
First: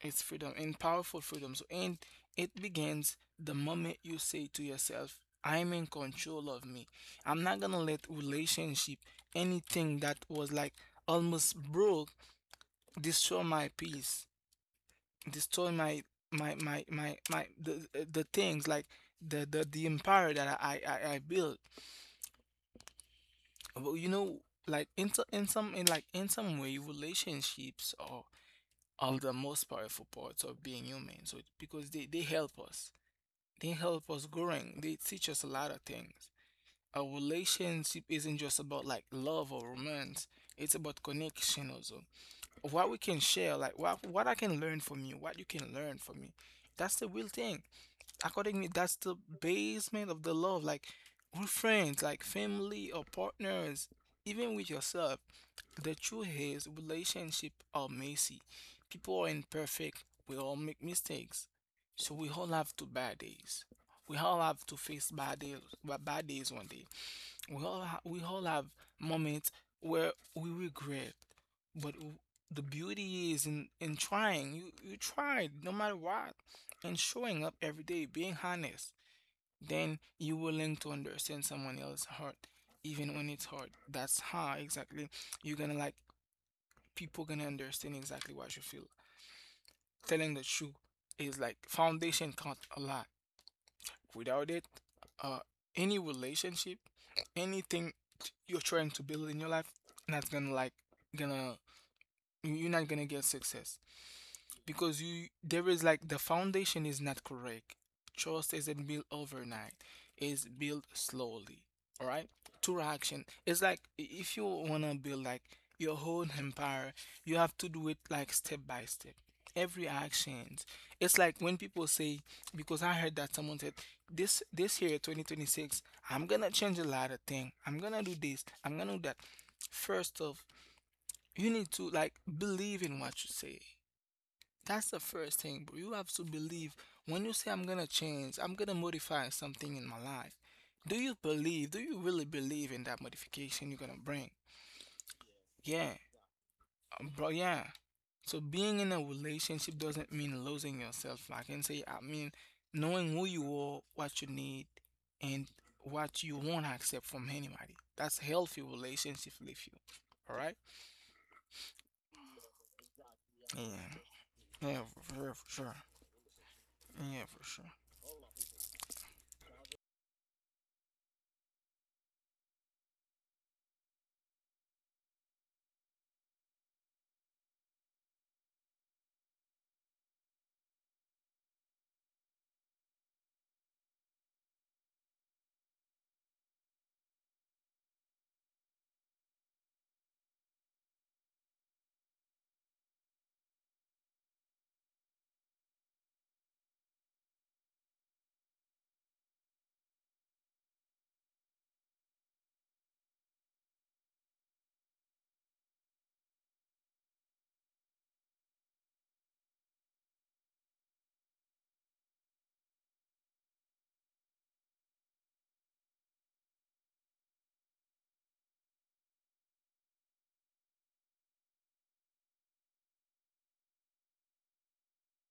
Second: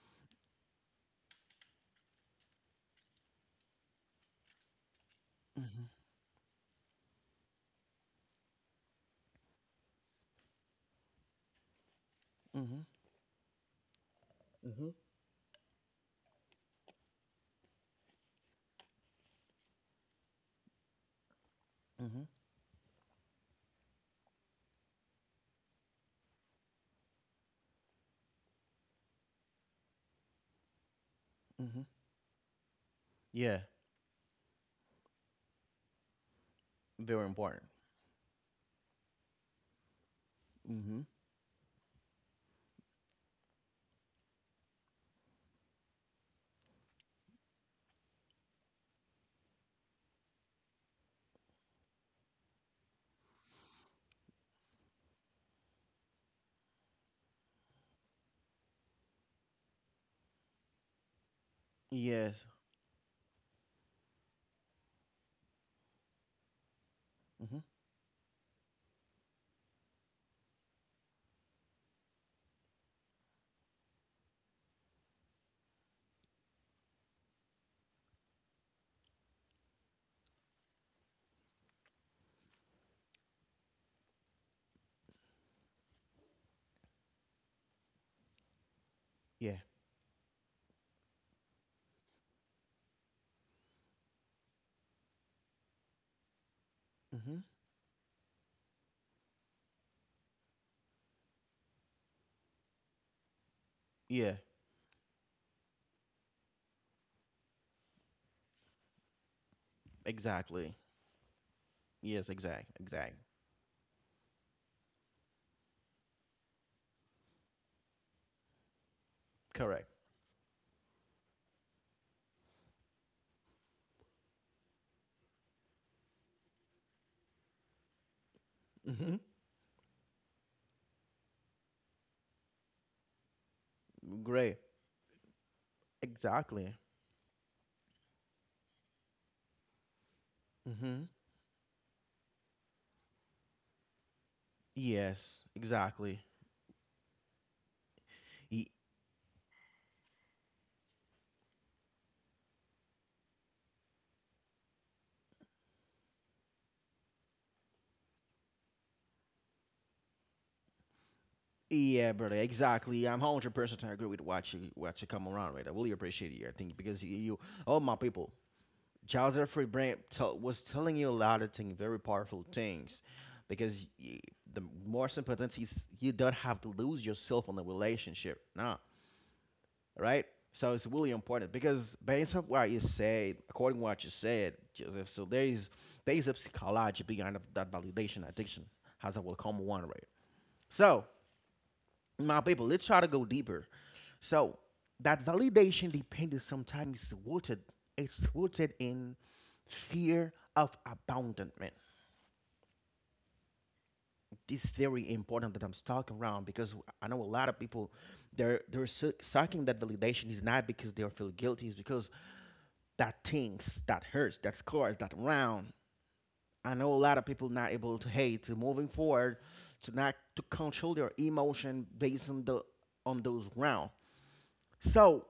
S2: It's freedom and powerful freedom. So, and it begins the moment you say to yourself, I'm
S1: Mhm.
S2: in control of me. I'm not gonna let relationship, anything that was like almost broke,
S1: Mhm.
S2: destroy my peace,
S1: Mhm.
S2: destroy my the things like the empire that I built.
S1: Mhm.
S2: But you know, like in so- in some in like in some way, relationships are the most powerful parts of being human. So
S1: Mhm.
S2: because they help us.
S1: Yeah,
S2: They help us growing. They teach us a lot of things. A
S1: very important.
S2: relationship isn't just about like love or romance. It's about
S1: Mhm.
S2: connection also. What we can share, like what I can learn from you, what you can learn from me. That's the real thing. According to me, that's the basement of the love. Like with friends, like family or partners, even with yourself. The truth is, relationships are messy. People are imperfect. We all make mistakes. So we
S1: Yes.
S2: all have two bad days. We all have to face bad days one day. We
S1: Mhm.
S2: all ha- we all have moments where we regret. But w- the beauty is in trying. You tried no matter what, and showing up every day, being honest. Then you will learn to understand someone else's heart, even when it's hard. That's how exactly you're gonna like people gonna understand exactly what you feel.
S1: Yeah.
S2: Telling the truth is like foundation counts a lot. Without it, uh, any relationship,
S1: Mhm.
S2: anything you're trying to build in your life, not gonna like gonna you're not gonna get success
S1: Yeah.
S2: because you there is like the foundation is not correct. Trust isn't built overnight. It's
S1: Exactly.
S2: built slowly. All right?
S1: Yes. Exact.
S2: Through
S1: Exact.
S2: action. It's like if you wanna build like your whole empire, you have to do it like step by step. Every
S1: Correct.
S2: actions. It's like when people say because I heard that someone said this year 2026 I'm gonna change a lot of things. I'm gonna do this. I'm gonna do that.
S1: Hmm.
S2: First off, you need to like believe in what you say.
S1: Great.
S2: That's the first thing, bro. You have to believe
S1: Exactly.
S2: when you say I'm gonna change, I'm gonna modify something in my life. Do
S1: Mhm.
S2: you believe? Do you really believe in that modification you're gonna bring?
S1: Yes.
S2: Yeah,
S1: Exactly.
S2: bro. Yeah. So
S1: Y-
S2: being in a relationship doesn't mean losing yourself. I can say I mean knowing who you are, what you need, and what you won't accept from anybody. That's healthy relationship with you. All right?
S1: yeah, brother. Exactly. I'm 100%
S2: Yeah.
S1: agree with what you
S2: Yeah,
S1: what you
S2: for
S1: come
S2: sure. For
S1: around with. I
S2: sure.
S1: really appreciate you. I think because you,
S2: Yeah,
S1: you
S2: for sure.
S1: all my people. Charles Jeffrey Brand tell was telling you a lot of things, very powerful things, because y- the more sympathies you don't have to lose yourself on the relationship, no, right? So it's really important because based on what you said, according to what you said, Joseph, so there is a psychology behind of that validation addiction, as I will come one right. So my people, let's try to go deeper. So that validation dependence sometimes is rooted. It's rooted in fear of abandonment. This is very important that I'm talking around because I know a lot of people seeking that validation is not because they feel guilty, it's because that things that hurts, that scars, that round. I know a lot of people not able to hey to moving forward, to not to control their emotion based on the on those round. So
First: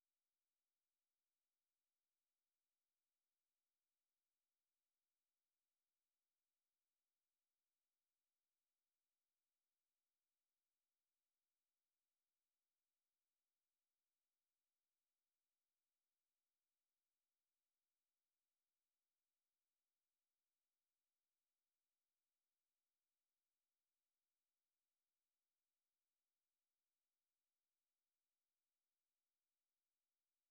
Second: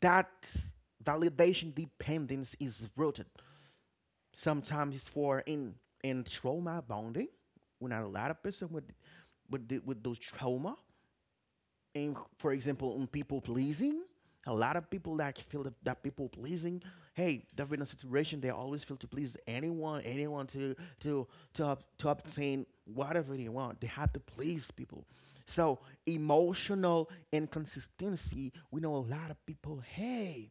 S1: that validation dependence is rooted sometimes for in trauma bonding. We when a lot of person with with those trauma and for example in people pleasing a lot of people that feel that people pleasing hey they've been in a situation they always feel to please anyone to to to obtain whatever they want they have to please people so emotional inconsistency we know a lot of people hey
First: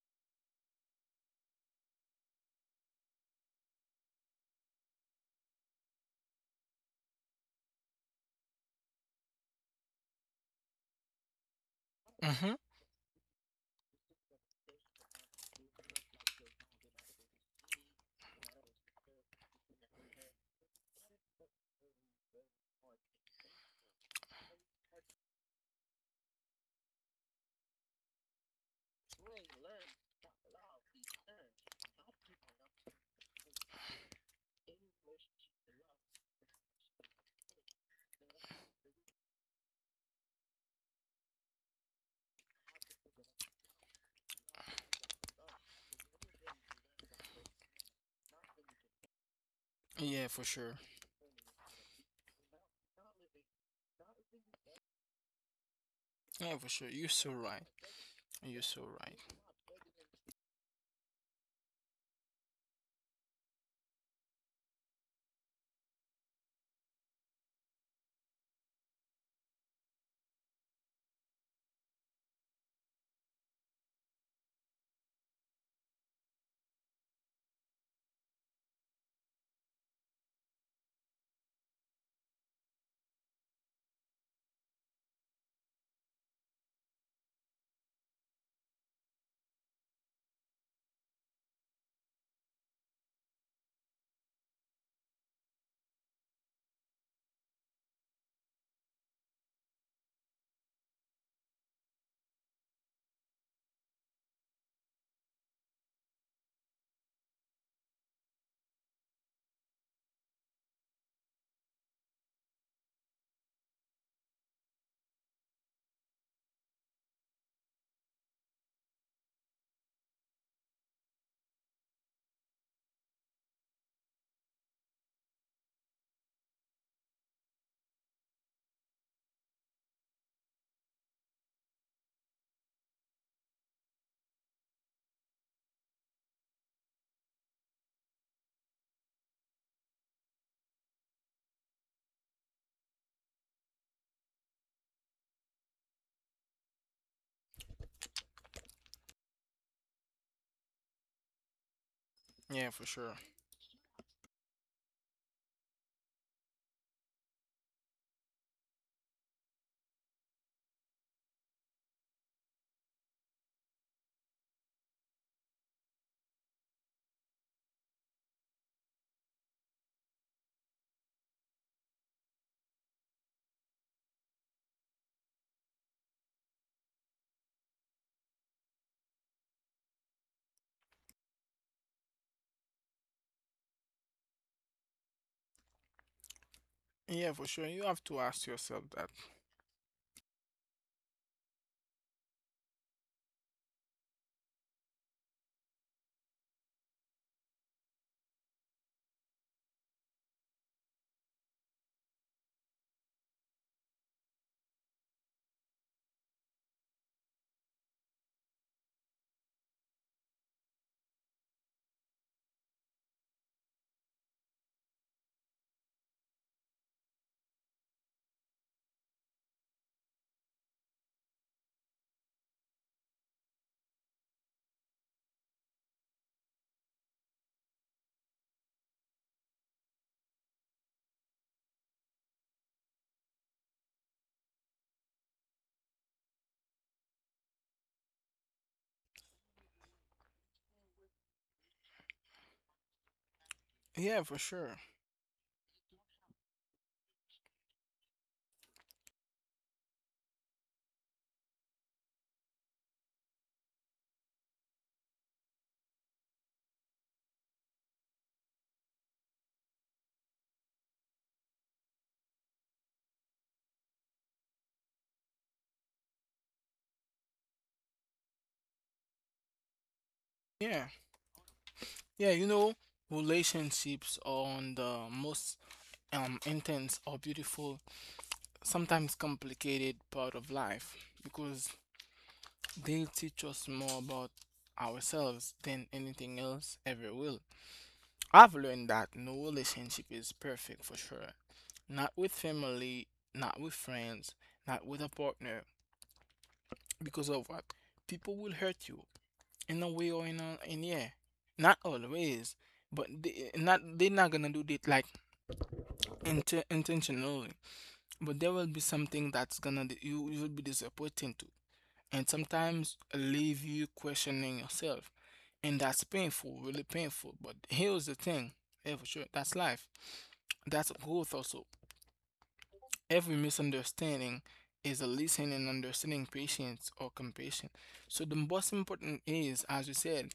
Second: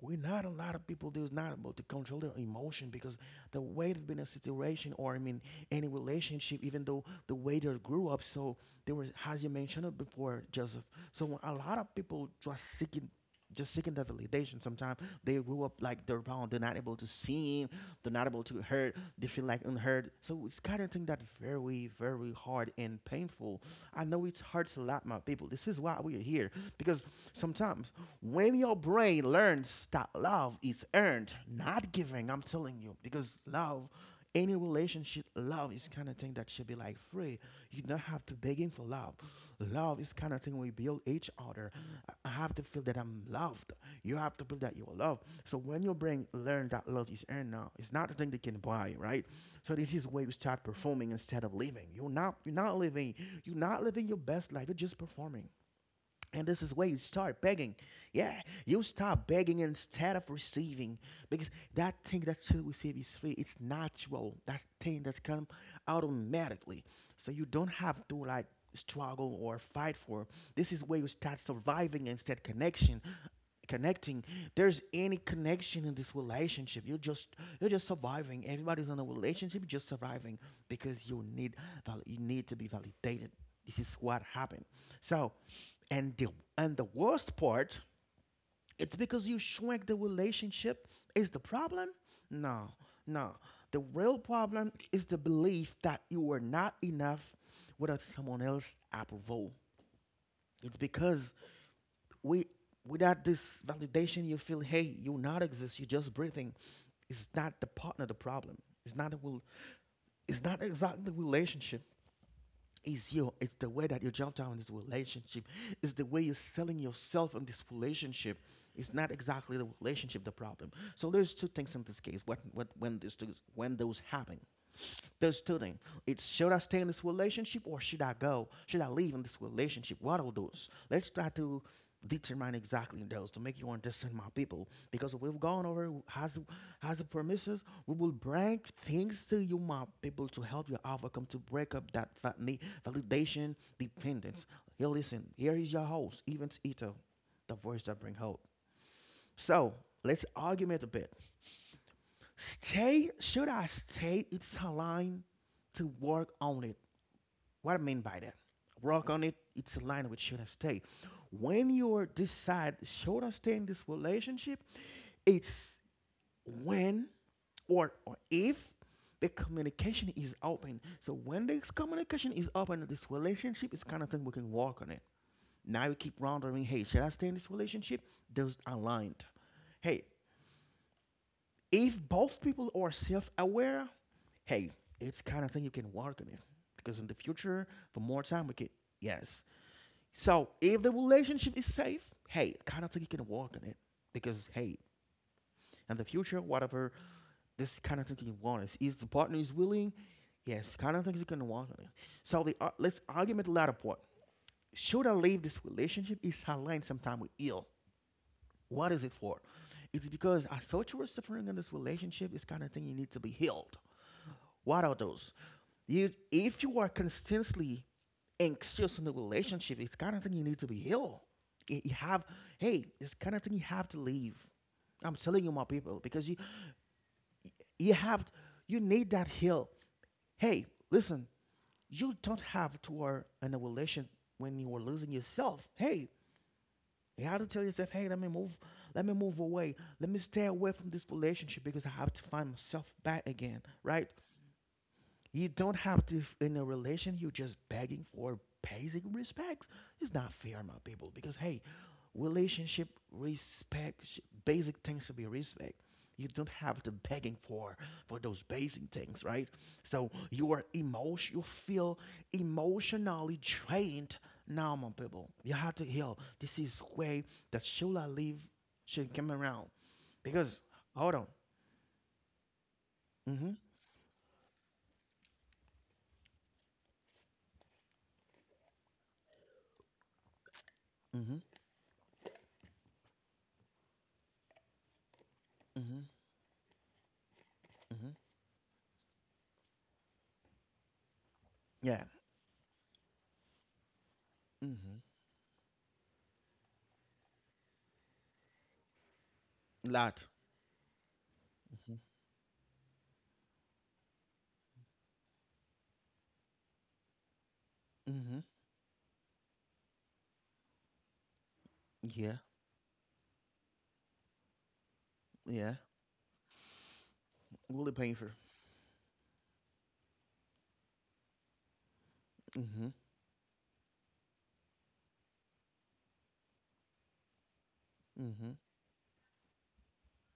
S1: we're not a lot of people who's not able to control their emotion because the way they've been in a situation or I mean any relationship, even though the way they grew up. So there was, as you mentioned it before, Joseph. So a lot of people
S2: Mhm.
S1: just seeking the validation. Sometimes they grew up like they're bound, they're not able to see, they're not able to hurt, they feel like unheard. So it's kind of thing that very, very hard and painful. I know it hurts a lot, my people. This is why we are here because sometimes when your brain learns that love is earned, not giving, I'm telling you, because love, any relationship, love is kind of thing that should be like free. You don't have to begging for love. Love is kind of thing we build each other. I have to feel that I'm loved. You have to feel that you're loved. So when your brain learn that love is earned now, it's not a thing they can buy, right? So this is where
S2: Yeah,
S1: you
S2: for
S1: start
S2: sure.
S1: performing instead of living. You're not living. You're not living your best life. You're just performing. And
S2: Yeah,
S1: this
S2: for
S1: is where
S2: sure.
S1: you
S2: You're so
S1: start
S2: right.
S1: begging. Yeah,
S2: You're
S1: you
S2: so right.
S1: start begging instead of receiving because that thing that you receive is free. It's natural. That thing that's come automatically. So you don't have to like struggle or fight for. This is where you start surviving instead connection, connecting. There's any connection in this relationship. You're just surviving. Everybody's in a relationship, you're just surviving because you need you need to be validated. This is what happened. So and the and the worst part, it's because you shrink the relationship is the problem? No, no. The real problem is the belief that you are not enough without someone else's approval. It's because we without this validation you feel hey you not exist you're just breathing, it's not the partner the problem, it's not the will, it's not exactly the relationship. It's you. It's the way that you jumped out in this relationship. It's the way you're selling yourself in this relationship. It's not exactly the relationship the problem. So there's two things in this case. What when these two, when those happen, there's two things. It's should I stay in this relationship or should I go? Should I leave in this relationship? What are those? Let's try to determine exactly those to make you understand my people. Because we've gone over has the promises. We will bring things to you, my people, to help you overcome to break up that validation dependence. Here, listen. Here is your host, Evans Ito, the voice that brings hope. So let's argument a bit.
S2: Yeah, for
S1: Stay,
S2: sure.
S1: should I stay? It's a line to work on it. What I mean by that, work on it, it's a line with should I stay. When you decide, should I stay in this relationship? It's when or if the communication is open. So when this communication is open, this relationship is kind of thing we can work on it. Now you keep wondering, hey, should I stay in this relationship? Those are aligned. Hey, if both people are self-aware, hey, it's kind of thing you can work on it because in the
S2: Yeah, for
S1: future,
S2: sure. You
S1: for
S2: have to
S1: more time,
S2: ask
S1: we can,
S2: yourself that.
S1: yes. So if the relationship is safe, hey, kind of thing you can work on it because hey, in the future, whatever this kind of thing you want is the partner is willing, yes, kind of things you can work on it. So the let's argument the latter part. Should I leave this relationship? Is aligned sometime with ill. What is it for? It's because I thought you were suffering in this relationship. It's kind of thing you need to be healed. What are those? You, if you are constantly and still in the relationship, it's kind of thing you need to be healed. You have, hey, it's kind of thing you have to leave. I'm telling you, my people, because you have you need that heal. Hey, listen, you don't have to are in a relation when you are losing yourself. Hey, you have to tell yourself, hey, let me move away, let me stay away from this relationship because I have to find myself back again, right?
S2: Yeah, for sure.
S1: You don't have to in a relation. You're just begging for basic respects. It's not fair, my people. Because hey, relationship respect, basic things should be respect. You don't have to begging for those basic things, right? So you are emotion. You feel emotionally drained now, my people. You have to heal. This is way that Shula leave should come around. Because
S2: Yeah.
S1: hold on.
S2: Yeah, you know,
S1: Mhm.
S2: relationships are on the most intense or beautiful, sometimes complicated part of life
S1: Mhm.
S2: because they teach us more about ourselves than
S1: Mhm.
S2: anything else ever will.
S1: Mhm.
S2: I've learned that no relationship is perfect for sure.
S1: Yeah.
S2: Not with family, not with friends, not
S1: Mhm.
S2: with a partner. Because of what? People will hurt you in a way
S1: Lot.
S2: or in yeah. Not
S1: Mhm.
S2: always, but they're not gonna do it like intentionally. But
S1: Mhm.
S2: there will be something that's gonna you will be disappointed to, and
S1: Yeah.
S2: sometimes leave you questioning yourself,
S1: Yeah.
S2: and that's painful, really painful. But
S1: Really
S2: here's the
S1: painful.
S2: thing, yeah, for sure, that's life. That's growth also.
S1: Mhm.
S2: Every misunderstanding is a listening and understanding patience or compassion. So the
S1: Mhm.
S2: most important is, as you said,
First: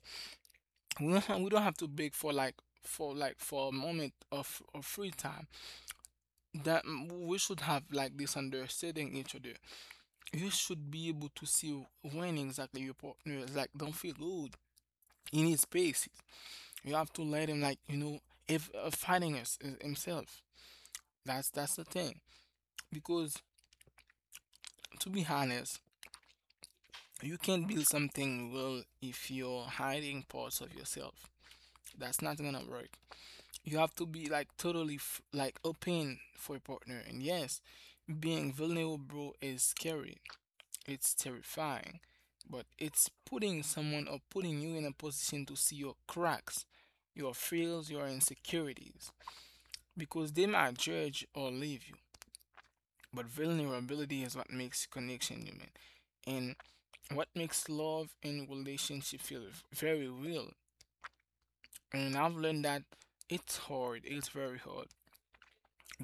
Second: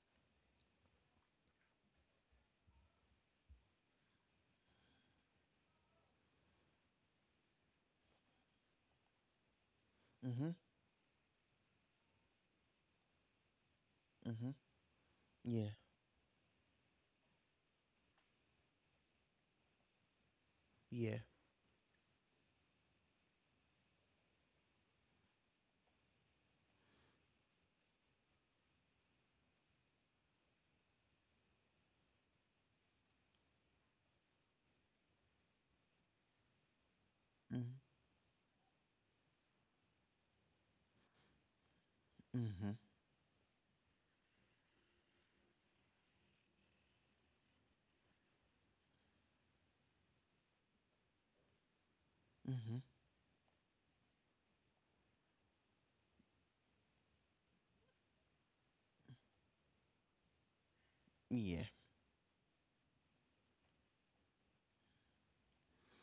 S2: we don't have to beg for like for a moment of free time that we should have like this understanding each other. You
S1: Mhm.
S2: should be able to see when exactly your partner is like don't feel good
S1: Mhm.
S2: in his
S1: Yeah.
S2: space. You have to let him like you know if fighting us is himself.
S1: Yeah.
S2: That's the thing because to be honest, you can't build something real if you're hiding parts of yourself. That's not gonna work. You have to be like totally f like open for a partner. And yes,
S1: Mhm.
S2: being vulnerable is scary. It's terrifying, but
S1: Mhm.
S2: it's putting someone or putting you in a position to see your cracks, your fears, your insecurities, because they might judge or leave you.
S1: Mhm.
S2: But vulnerability is what makes connection human and what makes love and relationship feel very real.
S1: Yeah.
S2: And I've learned that it's hard, it's very hard,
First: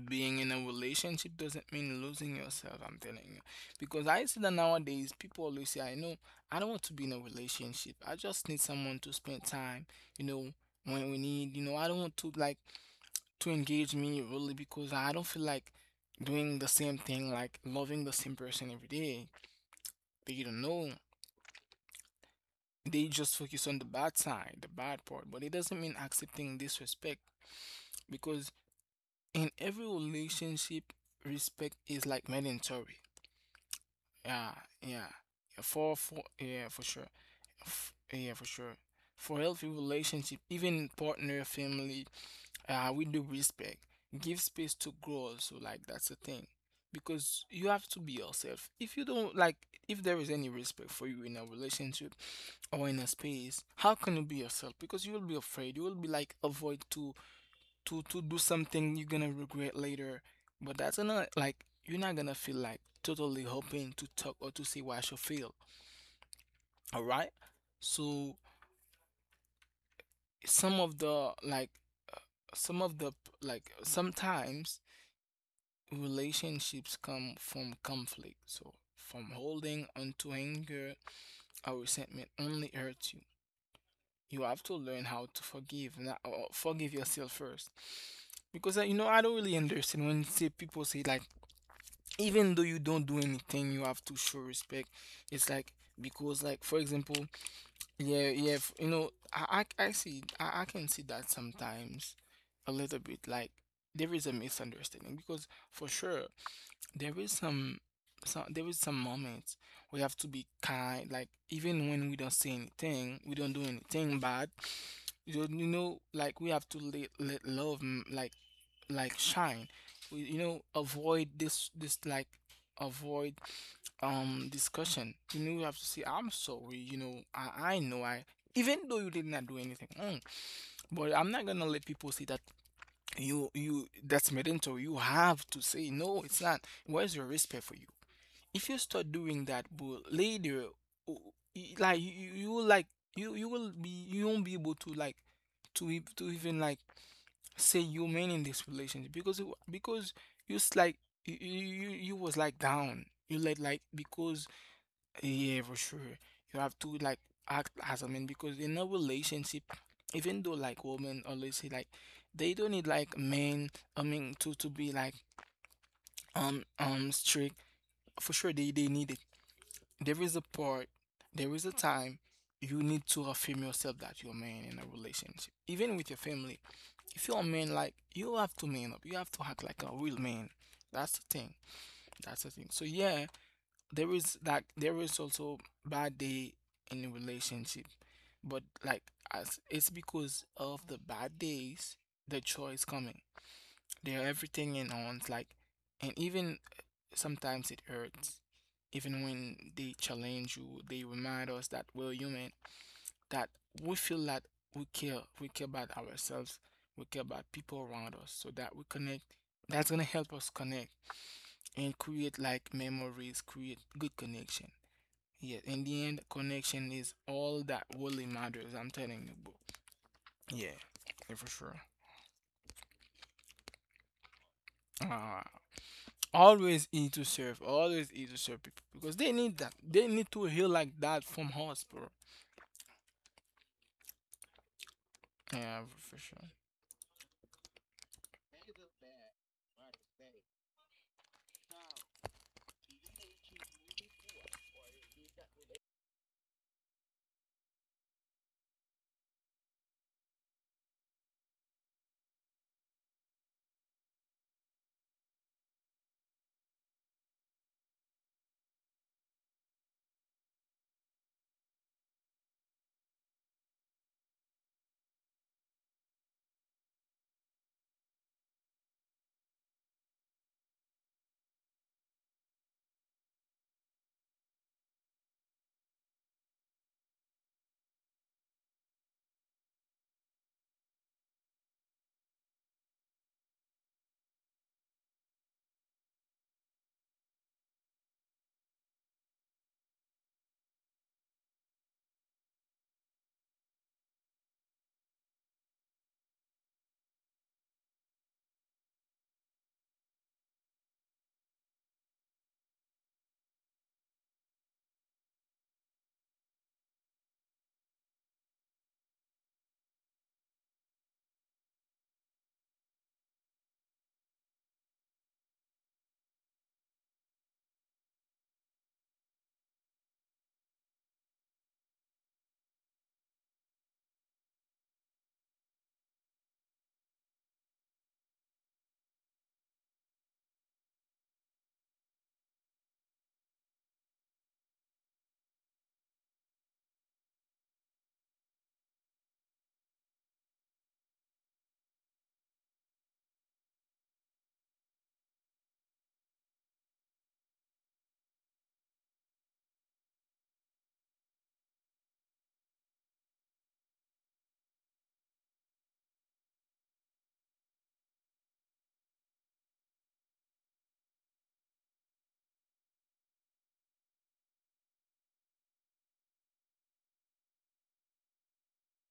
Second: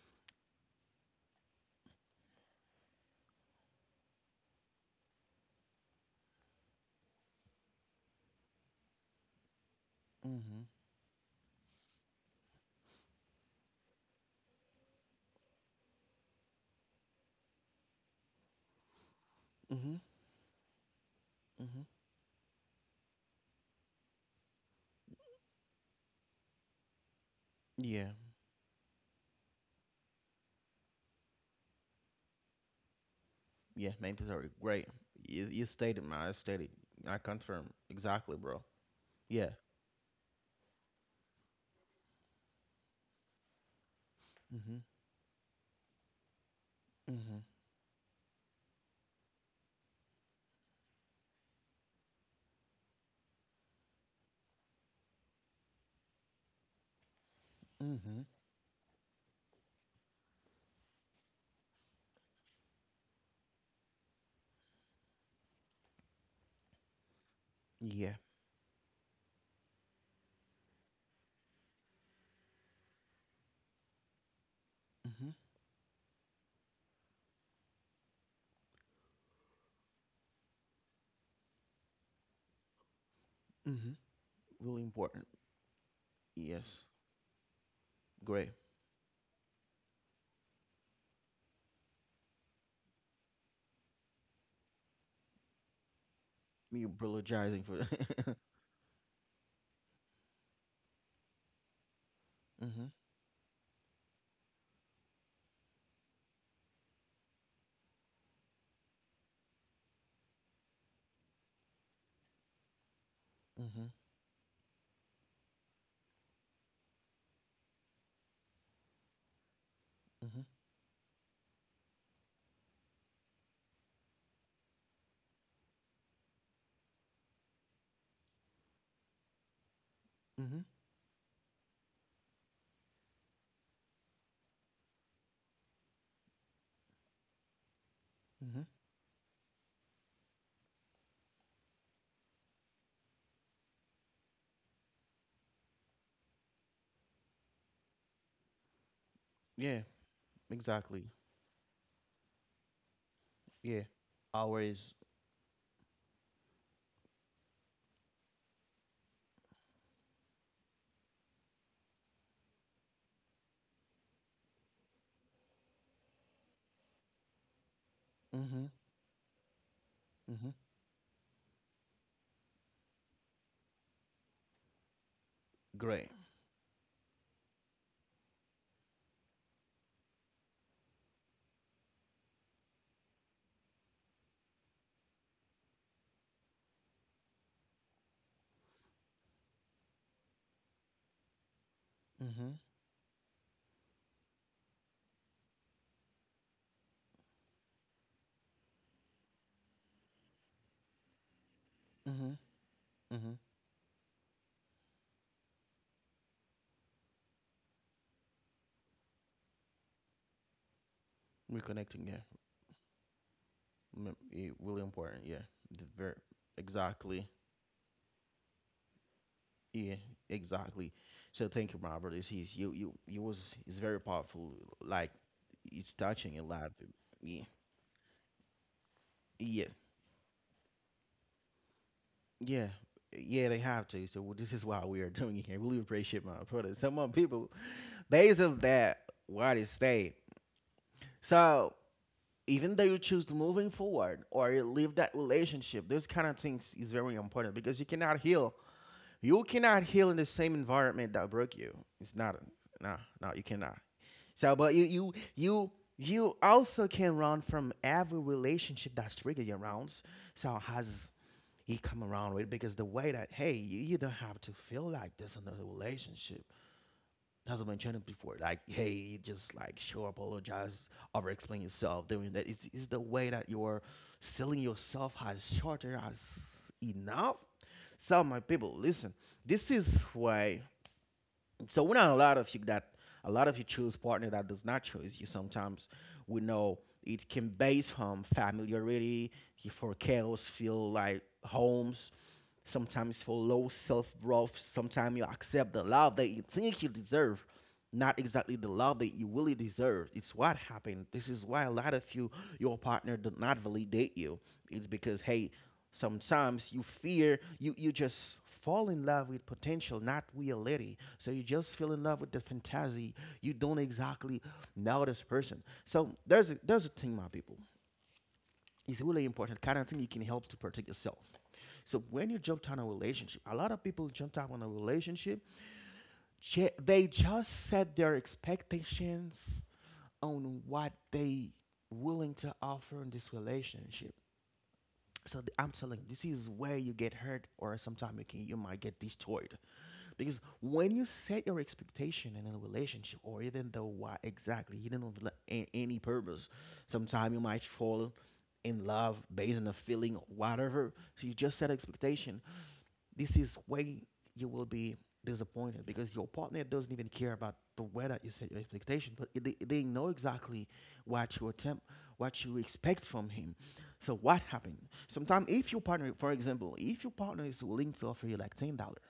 S2: being in a relationship doesn't mean losing yourself, I'm telling you. Because I see that nowadays people always say, I know I don't want to be in a relationship. I just need someone to spend time, you know,
S1: Mhm.
S2: when we need, you know, I don't want to like to engage me really because I don't feel like doing the same thing, like loving the same person every day.
S1: Mhm.
S2: They don't know.
S1: Mhm.
S2: They just focus on the bad side, the bad part. But it doesn't mean accepting disrespect
S1: Yeah.
S2: because in every relationship, respect is like mandatory.
S1: Yeah. Mandatory.
S2: Yeah,
S1: Great.
S2: yeah,
S1: You
S2: for
S1: stated,
S2: for
S1: my I
S2: yeah,
S1: stated.
S2: for sure,
S1: I confirm.
S2: Yeah,
S1: Exactly,
S2: for
S1: bro.
S2: sure. For
S1: Yeah.
S2: healthy relationship, even partner, family, we do respect. Give space
S1: Mhm.
S2: to grow also, like that's the thing,
S1: Mhm.
S2: because you have to be yourself. If you don't like, if there is any respect for you in a relationship or in a space, how can you be yourself? Because you will be afraid. You will be like avoid to to
S1: Mhm.
S2: do something you're gonna regret later. But that's not like you're not gonna feel like totally hoping to talk or to see what you feel. All right.
S1: Yeah.
S2: So some of the like uh, some of the like sometimes
S1: Mhm.
S2: relationships come from conflict. So from holding onto anger or resentment only hurts you.
S1: Mhm.
S2: You have to
S1: Really
S2: learn
S1: important.
S2: how to forgive, not, or
S1: Yes.
S2: forgive yourself first.
S1: Great.
S2: Because you know, I don't really understand when say people say like even though you don't do anything you have to show respect. It's like because like for
S1: Me
S2: example
S1: apologizing for.
S2: yeah
S1: [LAUGHS]
S2: yeah you know I see I can see that sometimes a
S1: Mhm.
S2: little bit like there is a misunderstanding because for sure there is some there is some moments we have to be kind like even when we don't say anything we don't do
S1: Mhm.
S2: anything bad. You know, you know, like we have to let, let love like shine. You
S1: Mhm.
S2: know, avoid this like avoid discussion. You know, you have to say I'm sorry. You know, I know I, even though you did not do anything wrong,
S1: Mhm.
S2: but I'm not gonna let people say that you that's mandatory. You have to say no. It's not where's your respect for you.
S1: Mhm.
S2: If you start doing that but later like you will like you will be you won't be able to like to to even like say you mean in this relationship because you
S1: Yeah.
S2: because like
S1: Exactly.
S2: you was like down you like
S1: Yeah.
S2: because
S1: Always.
S2: yeah for sure you have to like act as a man because in a relationship even though like women always say like they don't need like men. I mean to be like strict. For sure
S1: Mm-hmm.
S2: they need it. There is a
S1: Mm-hmm.
S2: part, there is a time you need to affirm yourself that you're a man in a relationship even
S1: Great.
S2: with your family. If you're a man, like you have to man up. You have to act like a real man. That's the thing. That's the thing. So yeah, there is like there is also bad day in a relationship, but like as it's because of the bad days, the
S1: Mm-hmm.
S2: joy is coming. They're everything in one's like, and even sometimes it hurts. Even when they challenge you, they remind us that we're
S1: Mm-hmm.
S2: human,
S1: Mm-hmm.
S2: that we feel that we care about ourselves, we care about people around us, so that we connect. That's gonna help us connect and
S1: Reconnecting, yeah.
S2: create like memories, create good
S1: Yeah,
S2: connection.
S1: really important, yeah.
S2: Yeah, in
S1: The
S2: the
S1: very
S2: end, connection is
S1: exactly.
S2: all that really matters. I'm telling you, bro.
S1: Yeah,
S2: Yeah,
S1: exactly.
S2: yeah, for
S1: So
S2: sure.
S1: thank you, my brothers. He's you was it's very powerful. Like
S2: Uh,
S1: it's touching a lot.
S2: always easy to
S1: Yeah.
S2: serve, always easy to serve people because they need
S1: Yeah.
S2: that. They need to heal like that from us, bro.
S1: Yeah. Yeah, they have to. So this is why we are doing it here. Really
S2: Yeah, for
S1: appreciate my
S2: sure.
S1: brothers. Some of people based on that, why they stay. So even though you choose to moving forward or leave that relationship, those kind of things is very important because you cannot heal. You cannot heal in the same environment that broke you. It's not no, no, you cannot. So but you you also can run from every relationship that's triggered your rounds. So has he come around with because the way that hey, you don't have to feel like this in the relationship as I mentioned before, like, hey, just like show apologize, over explain yourself, doing that is the way that you're selling yourself as shorter as enough. So, my people, listen, this is why. So, we're not a lot of you choose partner that does not choose you. Sometimes we know it can based on familiarity, you for chaos, feel like homes, sometimes for low self worth. Sometimes you accept the love that you think you deserve, not exactly the love that you really deserve. It's what happened. This is why a lot of you, your partner, did not validate you. It's because hey, sometimes you fear you just fall in love with potential, not reality. So you just feel in love with the fantasy. You don't exactly know this person. So there's a thing, my people is really important kind of thing you can help to protect yourself. So when you jump on a relationship, a lot of people jump on a relationship. They just set their expectations on what they willing to offer in this relationship. I'm telling you, this is where you get hurt, or sometimes you might get destroyed. Because when you set your expectation in a relationship, or even though why exactly you don't have any purpose, sometimes you might fall in love based on a feeling, or whatever. So you just set expectation. This is way you will be disappointed because your partner doesn't even care about the way that you set your expectation, but they know exactly what you attempt, what you expect from him. So what happened? Sometimes if your partner, for example, if your partner is willing to offer you like $10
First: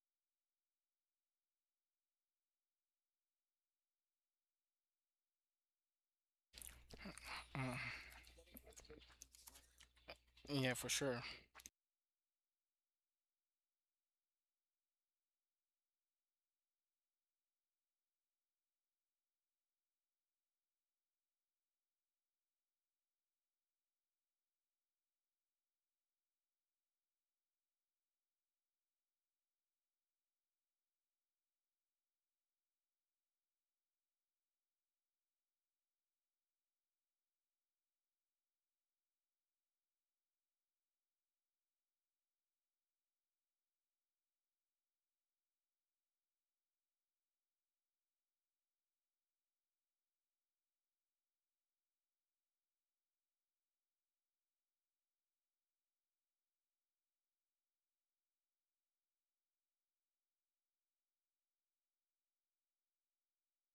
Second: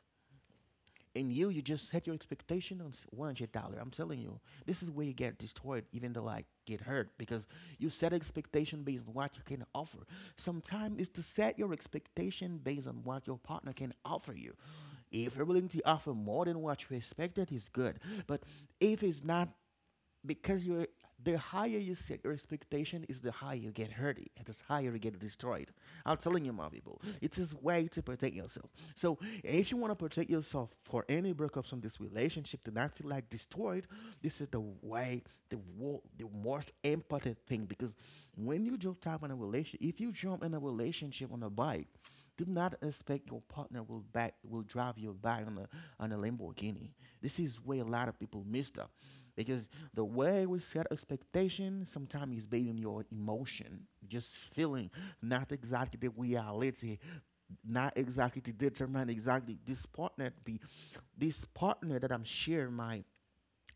S1: and you just set your expectation on $100. I'm telling you, this is where you get destroyed, even though like get hurt because
S2: Uh,
S1: you set expectation based on what you can offer.
S2: yeah, for
S1: Sometimes it's
S2: sure.
S1: to set your expectation based on what your partner can offer you. If you're willing to offer more than what you expected, is good. But if it's not because you the higher you set your expectation is the higher you get hurt. The higher you get destroyed. I'm telling you, my people, it is way to protect yourself. So if you want to protect yourself for any breakups from this relationship to not feel like destroyed, this is the way, the the most important thing. Because when you jump type in a relationship, if you jump in a relationship on a bike, do not expect your partner will back will drive you back on a Lamborghini. This is where a lot of people missed up because the way we set expectation sometimes is based on your emotion, just feeling, not exactly the reality, not exactly to determine exactly this partner be this partner that I'm sharing my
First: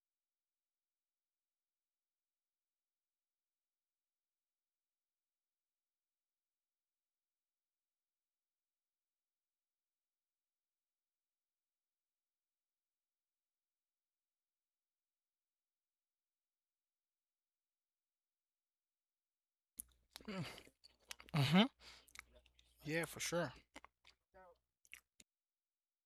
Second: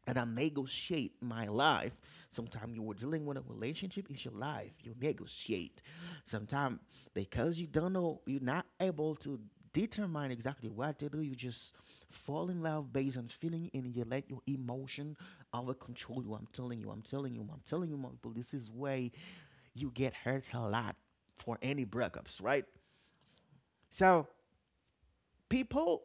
S1: and I negotiate my life. Sometimes you were dealing with a relationship, it's your life. You negotiate. Sometimes because you don't know, you're not able to determine exactly what to do, you just fall in love based on feeling and you let your emotion over control you. I'm telling you, I'm telling you, I'm telling you, my people, this is way you get hurt
S2: Mm,
S1: a lot for
S2: mm-hmm.
S1: any breakups, right?
S2: Yeah, for sure.
S1: So people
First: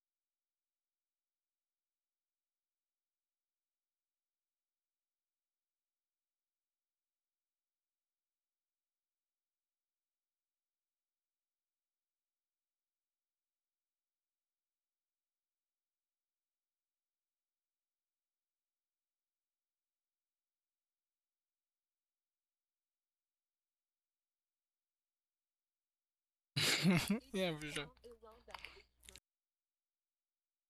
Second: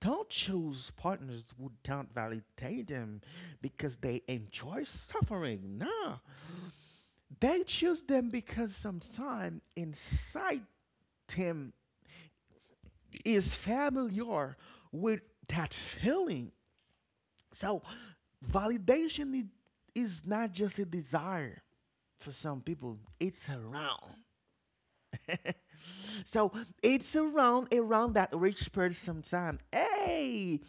S1: don't choose partners who don't validate them because they enjoy suffering. No, they choose them because sometime inside them is familiar with that feeling. So, validation i- is not just a desire for some people, it's around. [LAUGHS] So it's
S2: [LAUGHS] Yeah, for
S1: around
S2: sure.
S1: around that rich person time. Hey,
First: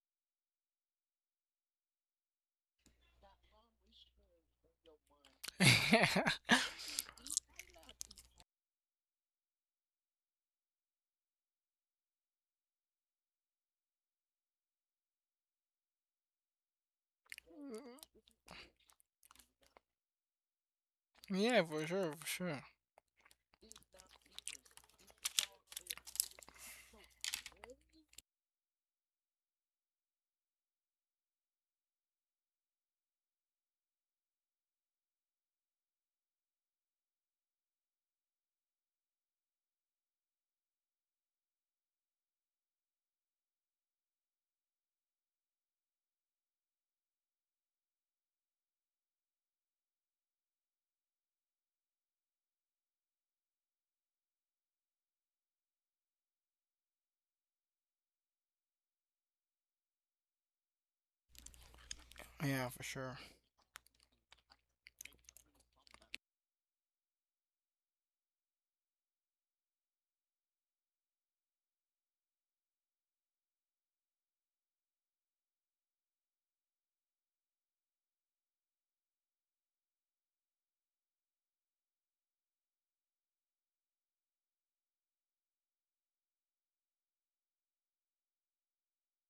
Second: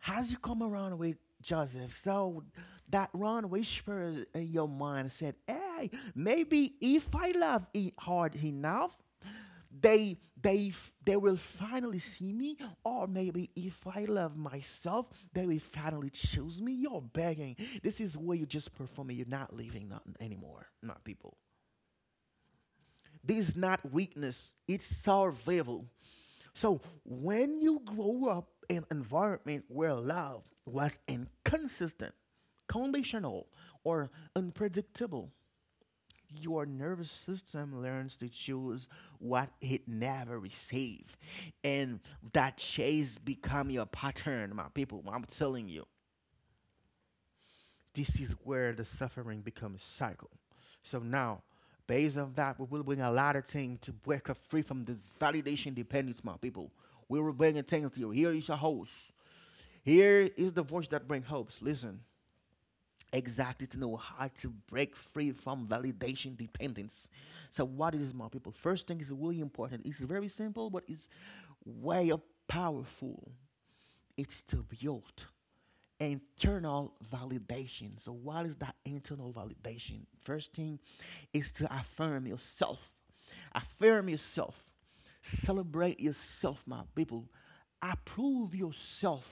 S1: how's you come around with Joseph? So that Ron whispers in your mind said, "Hey,
S2: [LAUGHS]
S1: maybe if I love it hard enough, they will finally see me, or maybe if I love myself, they will finally choose me." You're begging. This is where you just performing. You're not living not anymore, not people.
S2: Yeah, for sure, for sure.
S1: This is not weakness. It's survival. So when you grow up in an environment where love was inconsistent, conditional, or unpredictable, your nervous system learns to choose what it never received. And that chase become your pattern, my people. I'm telling you. This is where the suffering becomes cycle. So now, based on that, we will bring a lot of things to break us free from this validation dependence, my people. We will bring things to you. Here is a host. Here is the voice that brings hopes. Listen,
S2: Yeah, for sure.
S1: exactly to know how to break free from validation dependence. So what is my people? First thing is really important. It's very simple, but it's way powerful. It's to build internal validation. So, what is that internal validation? First thing is to affirm yourself. Affirm yourself. Celebrate yourself, my people. Approve yourself.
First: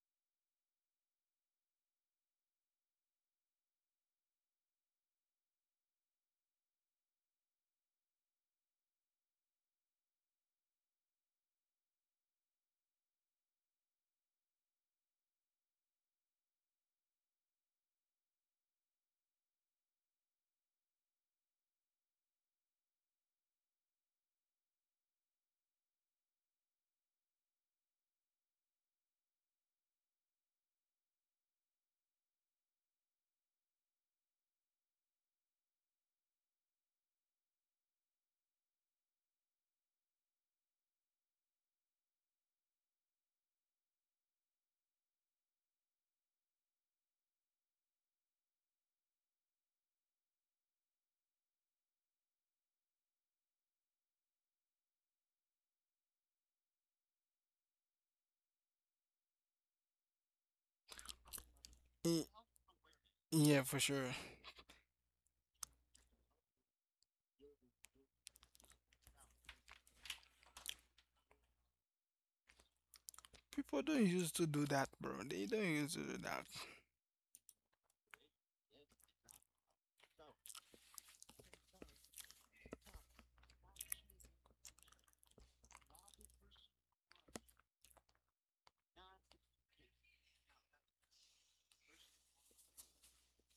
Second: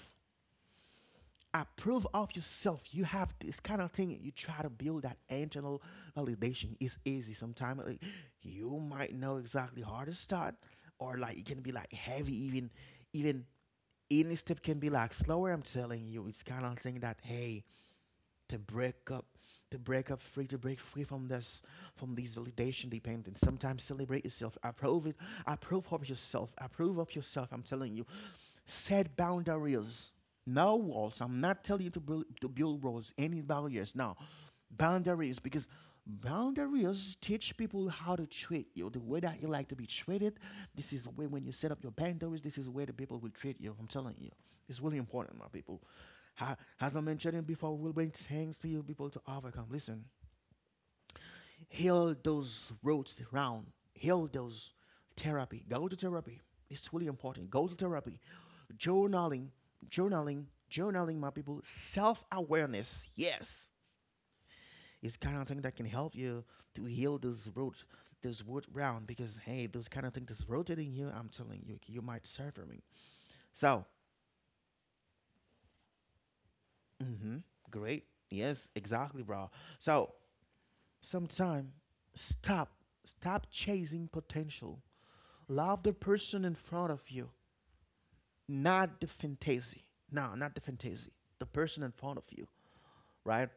S1: Approve of yourself. You have this kind of thing. You try to build that internal validation. It's easy sometimes. Like, you might know exactly how to start, or like it can be like heavy. Even any step can be like slower. I'm telling you, it's kind of thing that hey, to break up to break up free to break free from this from these validation dependence, sometimes celebrate yourself, approve it, approve of yourself. I'm telling you, set boundaries, no walls. I'm not telling you to build walls, any barriers, no, boundaries, because boundaries teach people how to treat you the way that you like to be treated. This is the way, when you set up your boundaries, this is where the people will treat you. I'm telling you, it's really important, my people. As I mentioned it before, we will bring things to you people to overcome. Listen, heal those roads around, heal those, therapy. Go to therapy. It's really important. Go to therapy. Journaling, journaling, journaling, my people. Self
S2: Y-
S1: awareness,
S2: Yeah,
S1: yes,
S2: for sure.
S1: it's kind of thing that can help you to heal those roads, those wood round, because hey, those kind of things that's rotating you. I'm telling you, you might suffer me.
S2: People
S1: So,
S2: don't used to do that, bro. They don't used to do that.
S1: mm-hmm, great, yes, exactly, bro. So, sometime stop stop chasing potential. Love the person in front of you, not the fantasy. No, not the fantasy. The person in front of you, right?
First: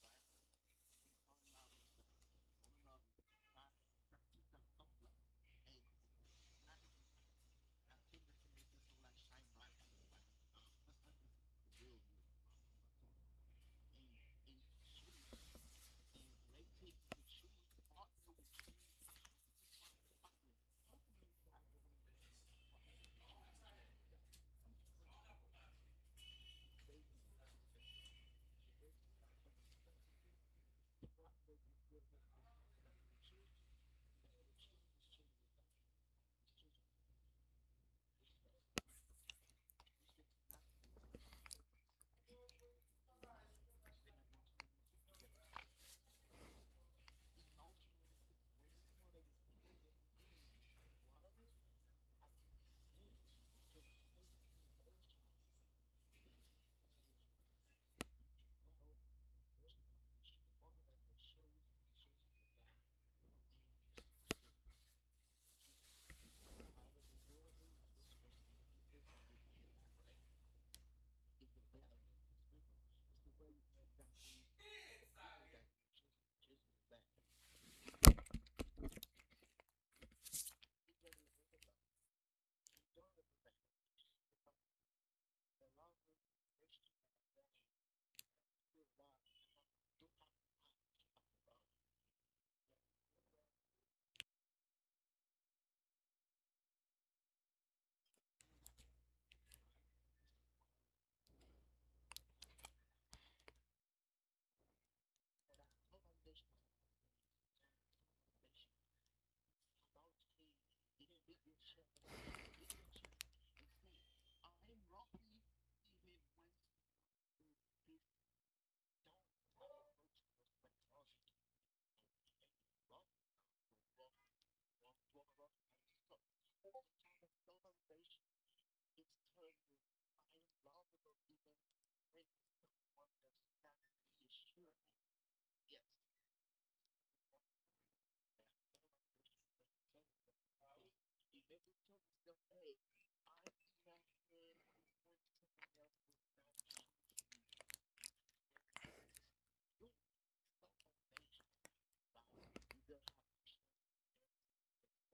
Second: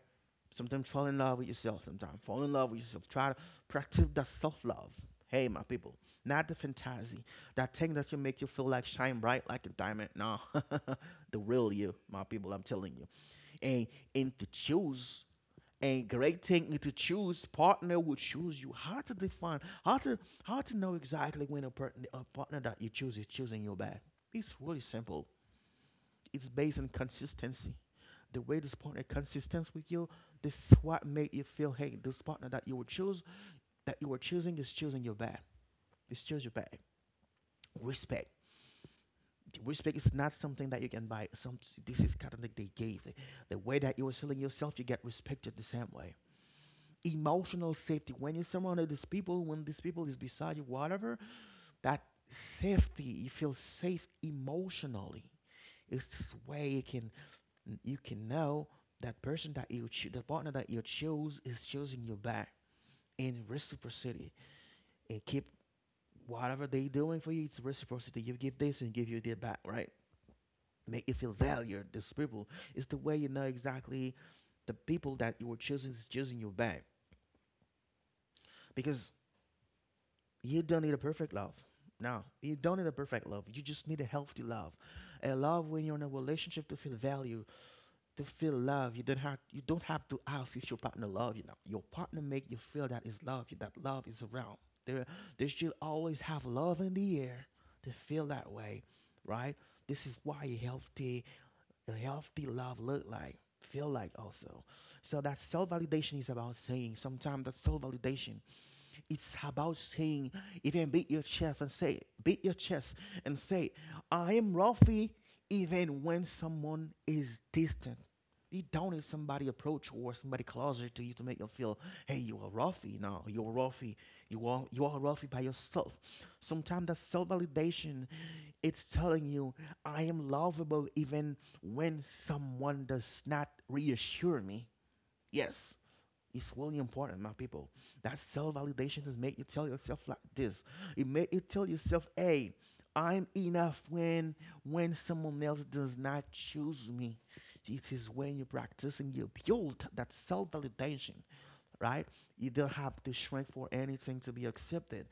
S1: Sometimes fall in love with yourself. Sometimes fall in love with yourself. Try to practice that self love. Hey, my people, not the fantasy. That thing that will make you feel like shine bright like a diamond. No, [LAUGHS] the real you, my people. I'm telling you, and and to choose a great technique to choose partner would choose you, how to define, how to know exactly when a partner that you choose is choosing you back. It's really simple. It's based on consistency. The way this partner consistent with you, this is what made you feel, hey, this partner that you will choose, that you were choosing, is choosing you back. It's choose you back. Respect. Respect is not something that you can buy some. This is kind of like they gave. The way that you were selling yourself, you get respected the same way. Emotional safety, when you're surrounded with these people, when these people is beside you, whatever, that safety, you feel safe emotionally. It's this way you can, you can know that person that you choose, the partner that you choose, is choosing you back, in reciprocity. And keep, whatever they doing for you, it's reciprocity, you give this and give you that back, right? Make you feel valued, these people. It's the way you know exactly the people that you were choosing is choosing you back. Because you don't need a perfect love. No, you don't need a perfect love. You just need a healthy love, a love when you're in a relationship to feel value, to feel love. You don't have to ask if your partner love you. Now your partner make you feel that is love. That love is around. There, they should always have love in the air to feel that way, right? This is why a healthy love look like, feel like also. So that self validation is about saying, sometimes that self validation, it's about saying, even beat your chest and say, beat your chest and say, I am Rafi, even when someone is distant. You don't need somebody approach or somebody closer to you to make you feel, hey, you are Rafi. No, you're Rafi. You are Rafi by yourself. Sometimes that self-validation, it's telling you, I am lovable even when someone does not reassure me. Yes. It's really important, my people. That self-validation is make you tell yourself like this. It make you tell yourself, "Hey, I'm enough." When someone else does not choose me, it is when you are practicing you build that self-validation, right? You don't have to shrink for anything to be accepted.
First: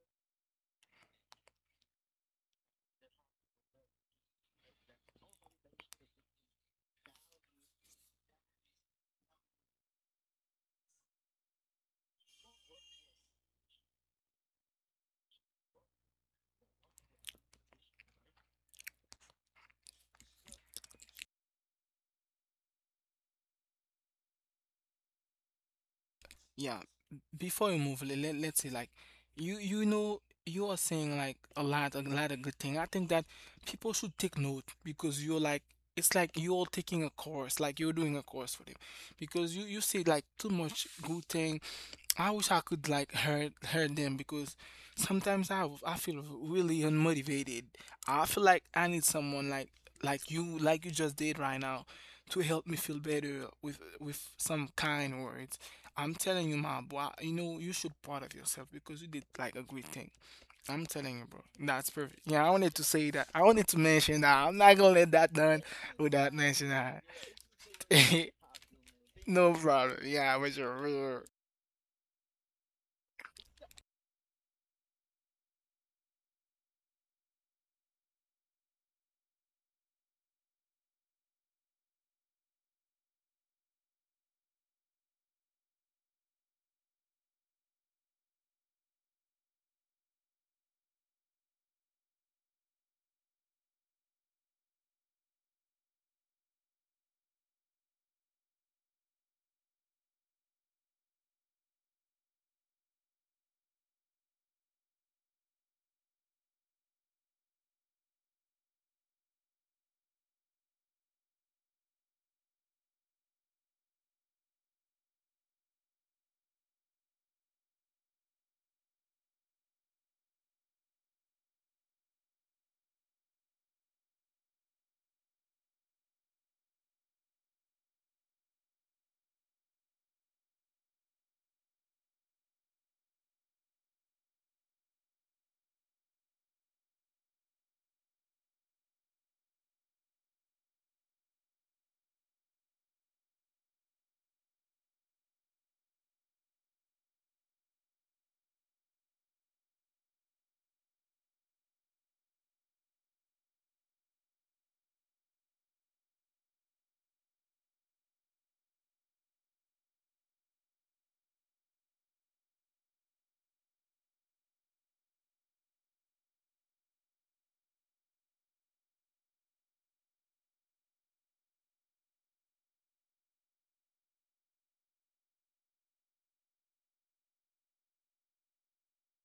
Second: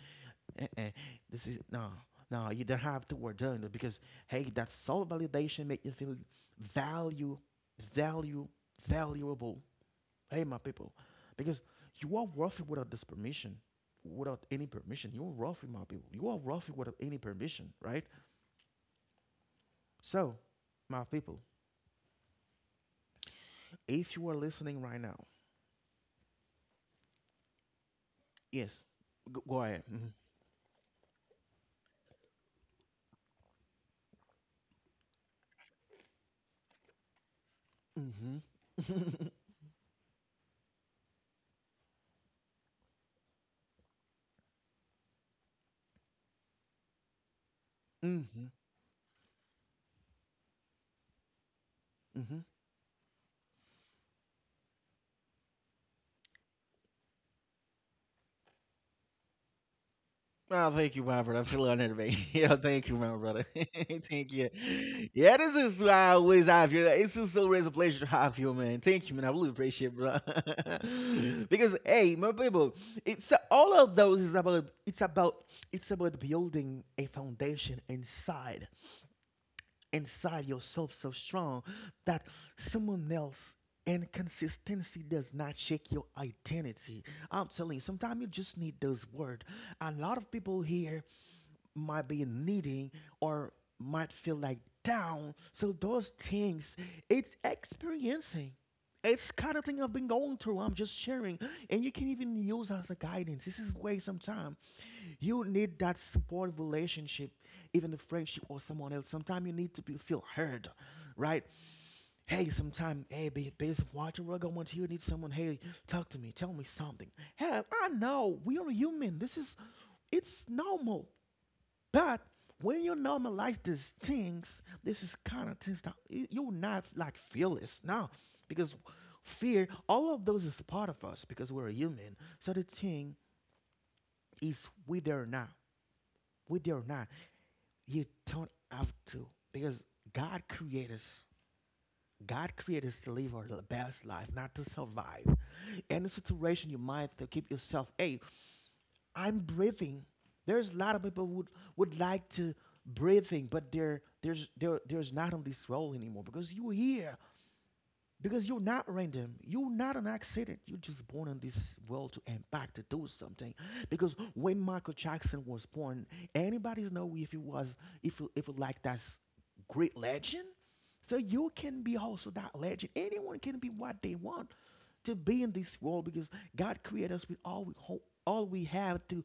S1: Uh-uh. This is no, no. You don't have to work doing it because hey, that self-validation make you feel value, value, valuable. Hey, my people, because you are wealthy without this permission, without any permission. You are wealthy, my people. You are wealthy without any permission, right? So, my people, if you are listening right now,
S2: Yeah. Before you move, let's
S1: yes,
S2: say like
S1: go, go ahead.
S2: you know you are saying like a lot of good thing. I think that people should take note because you're like it's like you're taking a course, like you're doing a
S1: Mm-hmm.
S2: course for them.
S1: Mm-hmm. [LAUGHS]
S2: Because you say like too much good thing. I wish I could like hurt them because sometimes I feel really unmotivated. I feel
S1: mm-hmm.
S2: like I need someone like you just did right now
S1: Mm-hmm.
S2: to help me feel better with some kind words. I'm telling you, my boy, you know you should proud of yourself because you did like a great thing.
S1: Oh,
S2: I'm
S1: thank you,
S2: telling
S1: my
S2: you,
S1: brother.
S2: bro.
S1: I feel
S2: That's
S1: honored, man.
S2: perfect.
S1: [LAUGHS]
S2: Yeah, I
S1: Yeah,
S2: wanted to
S1: thank you, my
S2: say that. I
S1: brother. [LAUGHS]
S2: wanted to mention
S1: Thank
S2: that.
S1: you.
S2: I'm not gonna let that
S1: Yeah, this
S2: done
S1: is why I
S2: without
S1: always
S2: mentioning
S1: have you.
S2: that.
S1: It's just always a pleasure to
S2: [LAUGHS]
S1: have you, man. Thank you, man. I really
S2: No
S1: appreciate it,
S2: problem.
S1: bro.
S2: Yeah, for sure. For sure.
S1: [LAUGHS] Because hey, my people, it's all of those is about it's about building a foundation inside yourself so strong that someone else and consistency does not shake your identity. I'm telling you, sometimes you just need those words. A lot of people here might be needing or might feel like down. So those things, it's experiencing. It's kind of thing I've been going through. I'm just sharing, and you can even use as a guidance. This is way sometimes you need that support relationship, even a friendship or someone else. Sometimes you need to be, feel heard, right? Hey, sometimes hey, based on what you're going through, you need someone. Hey, talk to me, tell me something. Hey, I know we are human. This is it's normal. But when you normalize these things, this is kind of things that you not like fearless now because fear, all of those is part of us because we're human. So the thing is, whether or not, whether or not, you don't have to because God created us. God created us to live our best life, not to survive. Any situation you might to keep yourself, hey, I'm breathing. There's a lot of people would like to breathing, but they there's not on this role anymore because you here. Because you're not random. You're not an accident. You're just born in this world to impact, to do something. Because when Michael Jackson was born, anybody's know if he was, if you like that's great legend. So you can be also that legend. Anyone can be what they want to be in this world because God created us with all we have to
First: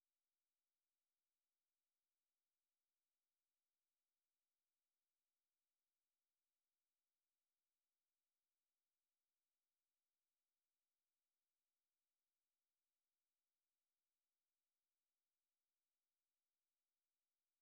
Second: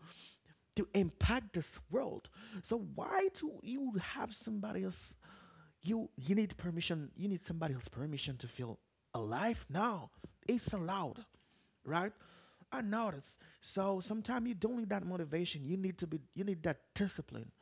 S1: to impact this world. So why do you have somebody else you need permission. You need somebody else's permission to feel alive. No, it's allowed, right? I notice. So sometimes you don't need that motivation. You need to be. You need that discipline.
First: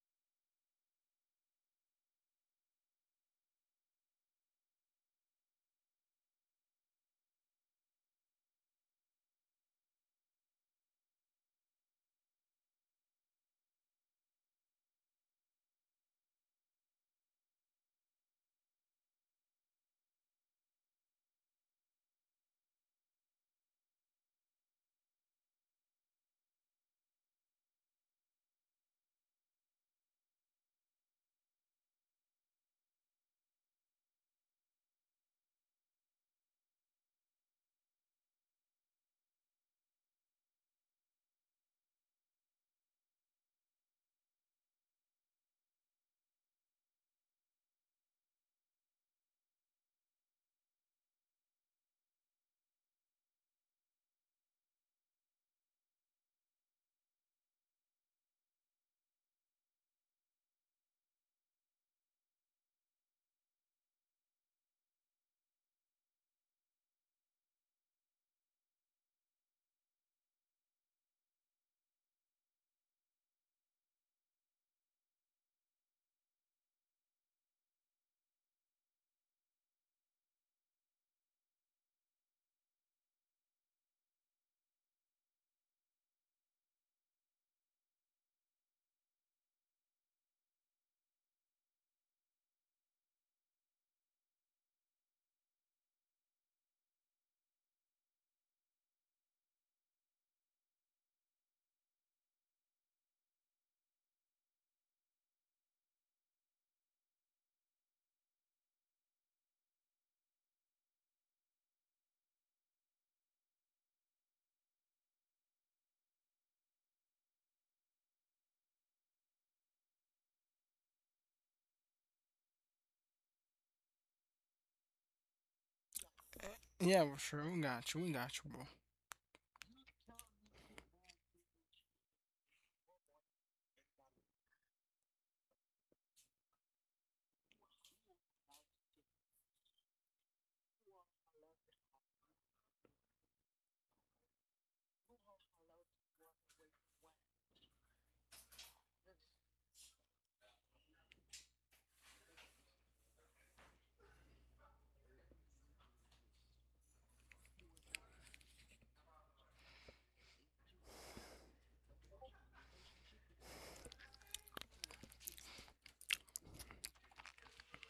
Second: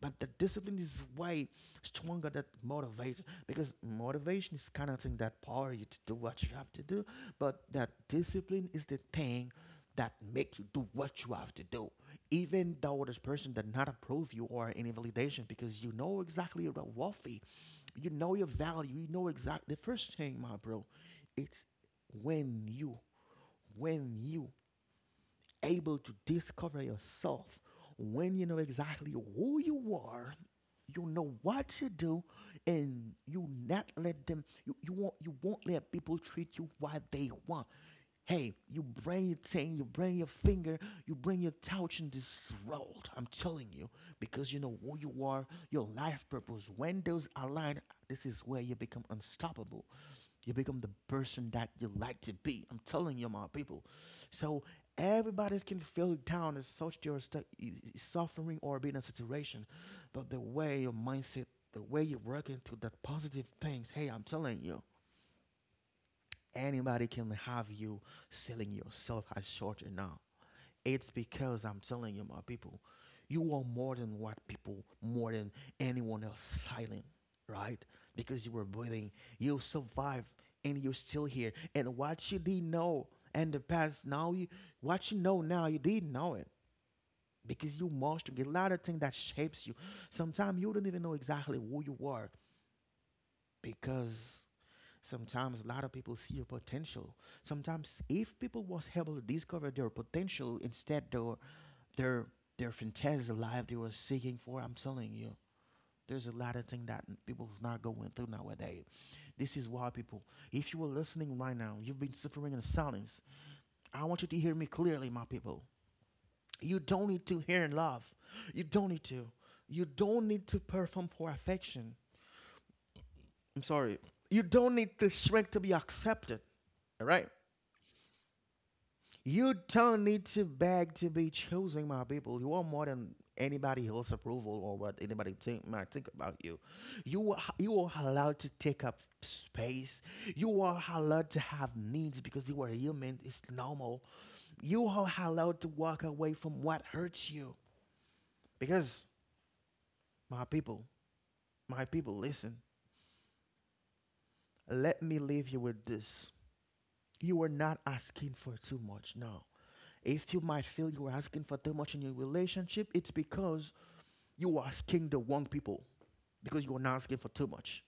S1: But the discipline is way stronger than motivation because motivation is kind of thing that power you to do what you have to do. But that discipline is the thing that make you do what you have to do, even though this person did not approve you or any validation because you know exactly you're worth you know your value. You know exactly. The first thing, my bro, it's when you, when you able to discover yourself, when you know exactly who you are, you know what to do, and you not let them. You won't let people treat you what they want. Hey, you bring your thing, you bring your finger, you bring your touch in this world. I'm telling you, because you know who you are, your life purpose. When those align, this is where you become unstoppable. You become the person that you like to be. I'm telling you, my people. So everybody can feel down as such they are suffering or being in situation, but the way your mindset, the way you work into that positive things. Hey, I'm telling you, anybody can have you selling yourself as short enough. It's because I'm telling you, my people, you are more than what people, more than anyone else silent, right? Because you were breathing, you survived, and you're still here. And what you didn't know in the past, now you, what you know now, you didn't know it. Because you mastered a lot of things that shapes you. Sometimes you don't even know exactly who you are because sometimes a lot of people see your potential. Sometimes if people was able to discover their potential instead their their their fantasy life they were seeking for, I'm telling you, there's a lot of things that people's not going through nowadays. This is why people, if you were listening right now, you've been suffering in silence. I want you to hear me clearly, my people. You don't need to hear in love. You don't need to. You don't need to perform for affection. I'm sorry. You don't need to shrink to be accepted.
S2: Yeah,
S1: All
S2: for
S1: right.
S2: sure. We got you. We got you, bro.
S1: You don't need to beg to be choosing my people. You are more than anybody else's approval or what anybody think, might think about you. You are allowed to take up space. You are allowed to have needs because you are human. It's normal. You are allowed to walk away from what hurts you. Because my people, my people, listen. Let me leave you with this. You are not asking for too much. No. If you might feel you are asking for too much in your relationship, it's because you are asking the wrong people because you are not asking for too much.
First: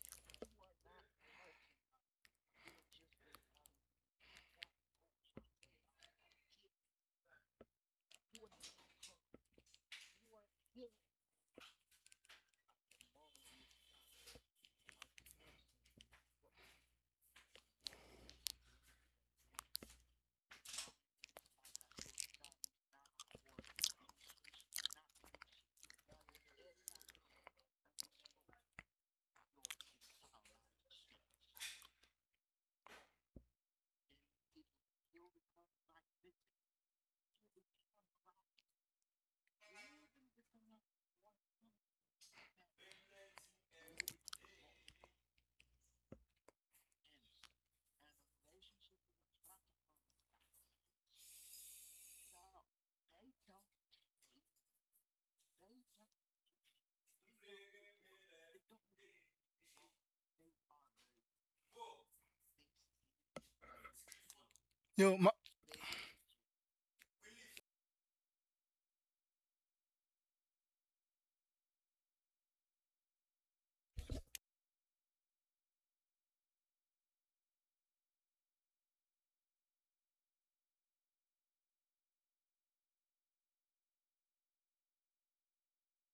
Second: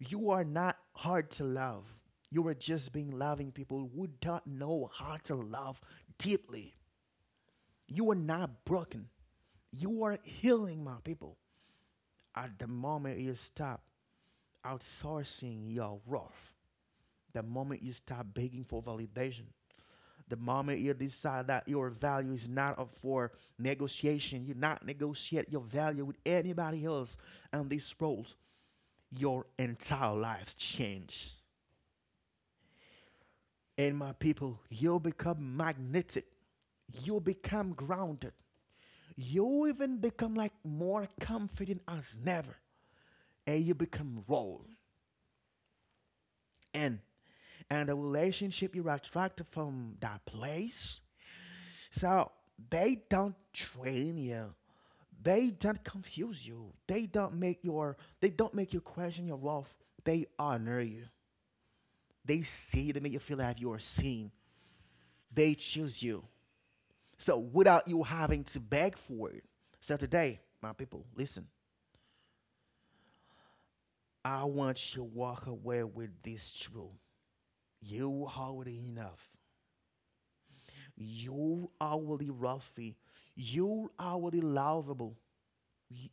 S1: You are not hard to love. You are just being loving people who don't know how to love deeply. You are not broken. You are healing my people. At the moment you stop outsourcing your worth, the moment you stop begging for validation, the moment you decide that your value is not up for negotiation, you not negotiate your value with anybody else on this world. Your entire life change. And my people, you'll become magnetic. You'll become grounded. You'll even become like more confident as never. And you become raw. And and the relationship you're attracted from that place. So they don't train you. They don't confuse you. They don't make your they don't make you question your worth. They honor you. They see they make you feel like you are seen.
S2: Yo, my,
S1: They choose you. So without you having to beg for it. So today, my people, listen. I want you to walk away with this truth. You are already enough. You are already worthy. You are already lovable.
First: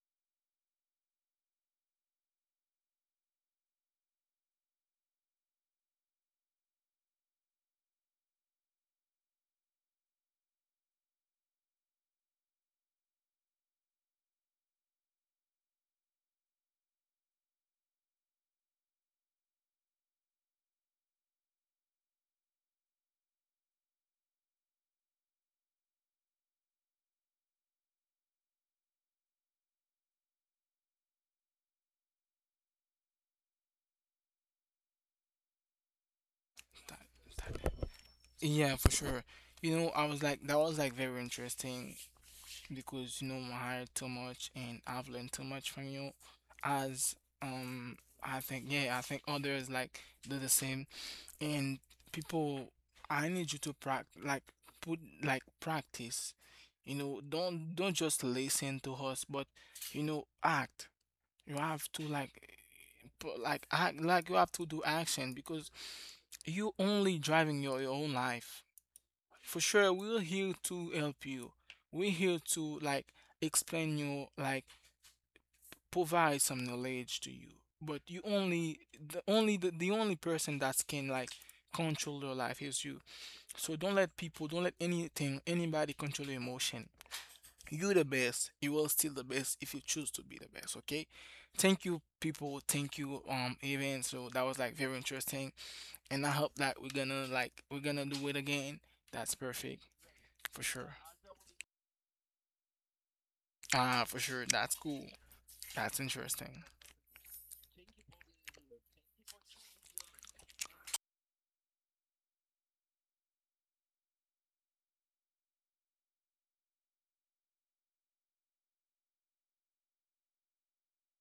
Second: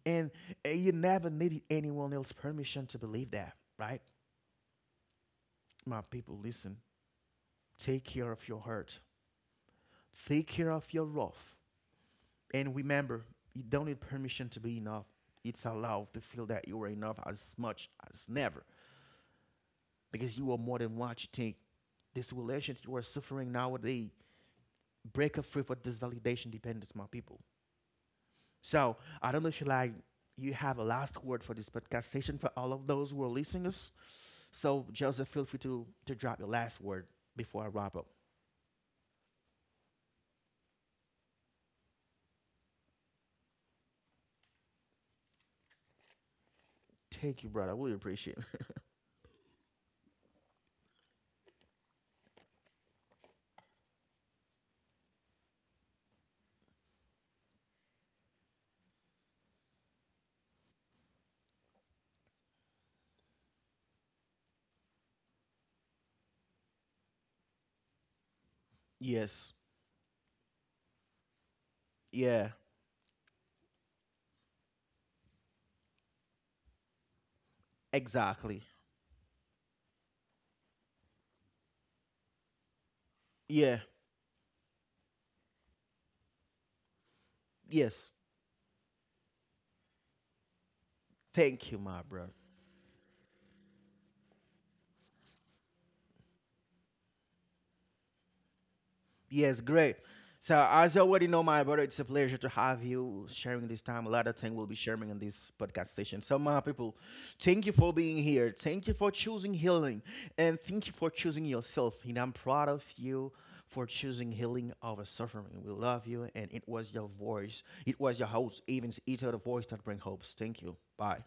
S1: And you never needed anyone else's permission to believe that, right? My people, listen. Take care of your heart. Take care of your rough. And remember, you don't need permission to be enough. It's allowed to feel that you are enough as much as never, because you are more than what you think. This relationship you are suffering nowadays, break up free for this validation dependence, my people. So I don't know if you like you have a last word for this podcast session for all of those who are listening us. So Joseph, feel free to drop your last word
S2: that-
S1: before I
S2: that-
S1: wrap up.
S2: yeah, for sure. You know, I was like, that was like very interesting because you know, I hired too much and I've learned too much from you. As
S1: Thank you, brother. I really
S2: um,
S1: appreciate
S2: I think,
S1: it.
S2: yeah, I think others like do the same. And people, I need you to practice, like put like practice. You know, don't just listen to us, but you know, act. You have to like, act, like you have to do action because you only driving your own life.
S1: [LAUGHS] yes.
S2: For sure, we're here to help you. We're here
S1: Yeah.
S2: to like explain you, like provide some knowledge to you. But you
S1: Exactly.
S2: only the only person that can like control your life is you.
S1: Yeah.
S2: So don't let people, don't let anything, anybody control your emotion.
S1: Yes.
S2: You the best. You are still the best if you choose to be the best. Okay,
S1: Thank you,
S2: thank
S1: my
S2: you
S1: brother.
S2: people. Thank you even so, that was like very interesting and I hope that we're gonna like we're gonna do it again. That's
S1: Yes,
S2: perfect.
S1: great. So
S2: For
S1: as
S2: sure.
S1: you already know, my brother, it's a pleasure to have you sharing this time. A
S2: Ah, for
S1: lot of
S2: sure.
S1: things we'll be
S2: That's
S1: sharing
S2: cool.
S1: in this podcast
S2: That's
S1: session. So my
S2: interesting.
S1: people, thank you for being here. Thank you for choosing healing. And thank you for choosing yourself. And I'm proud of you for choosing healing over suffering. We love you. And it was your voice. It was your host, Evans Ito, the voice that brings hopes. Thank you. Bye.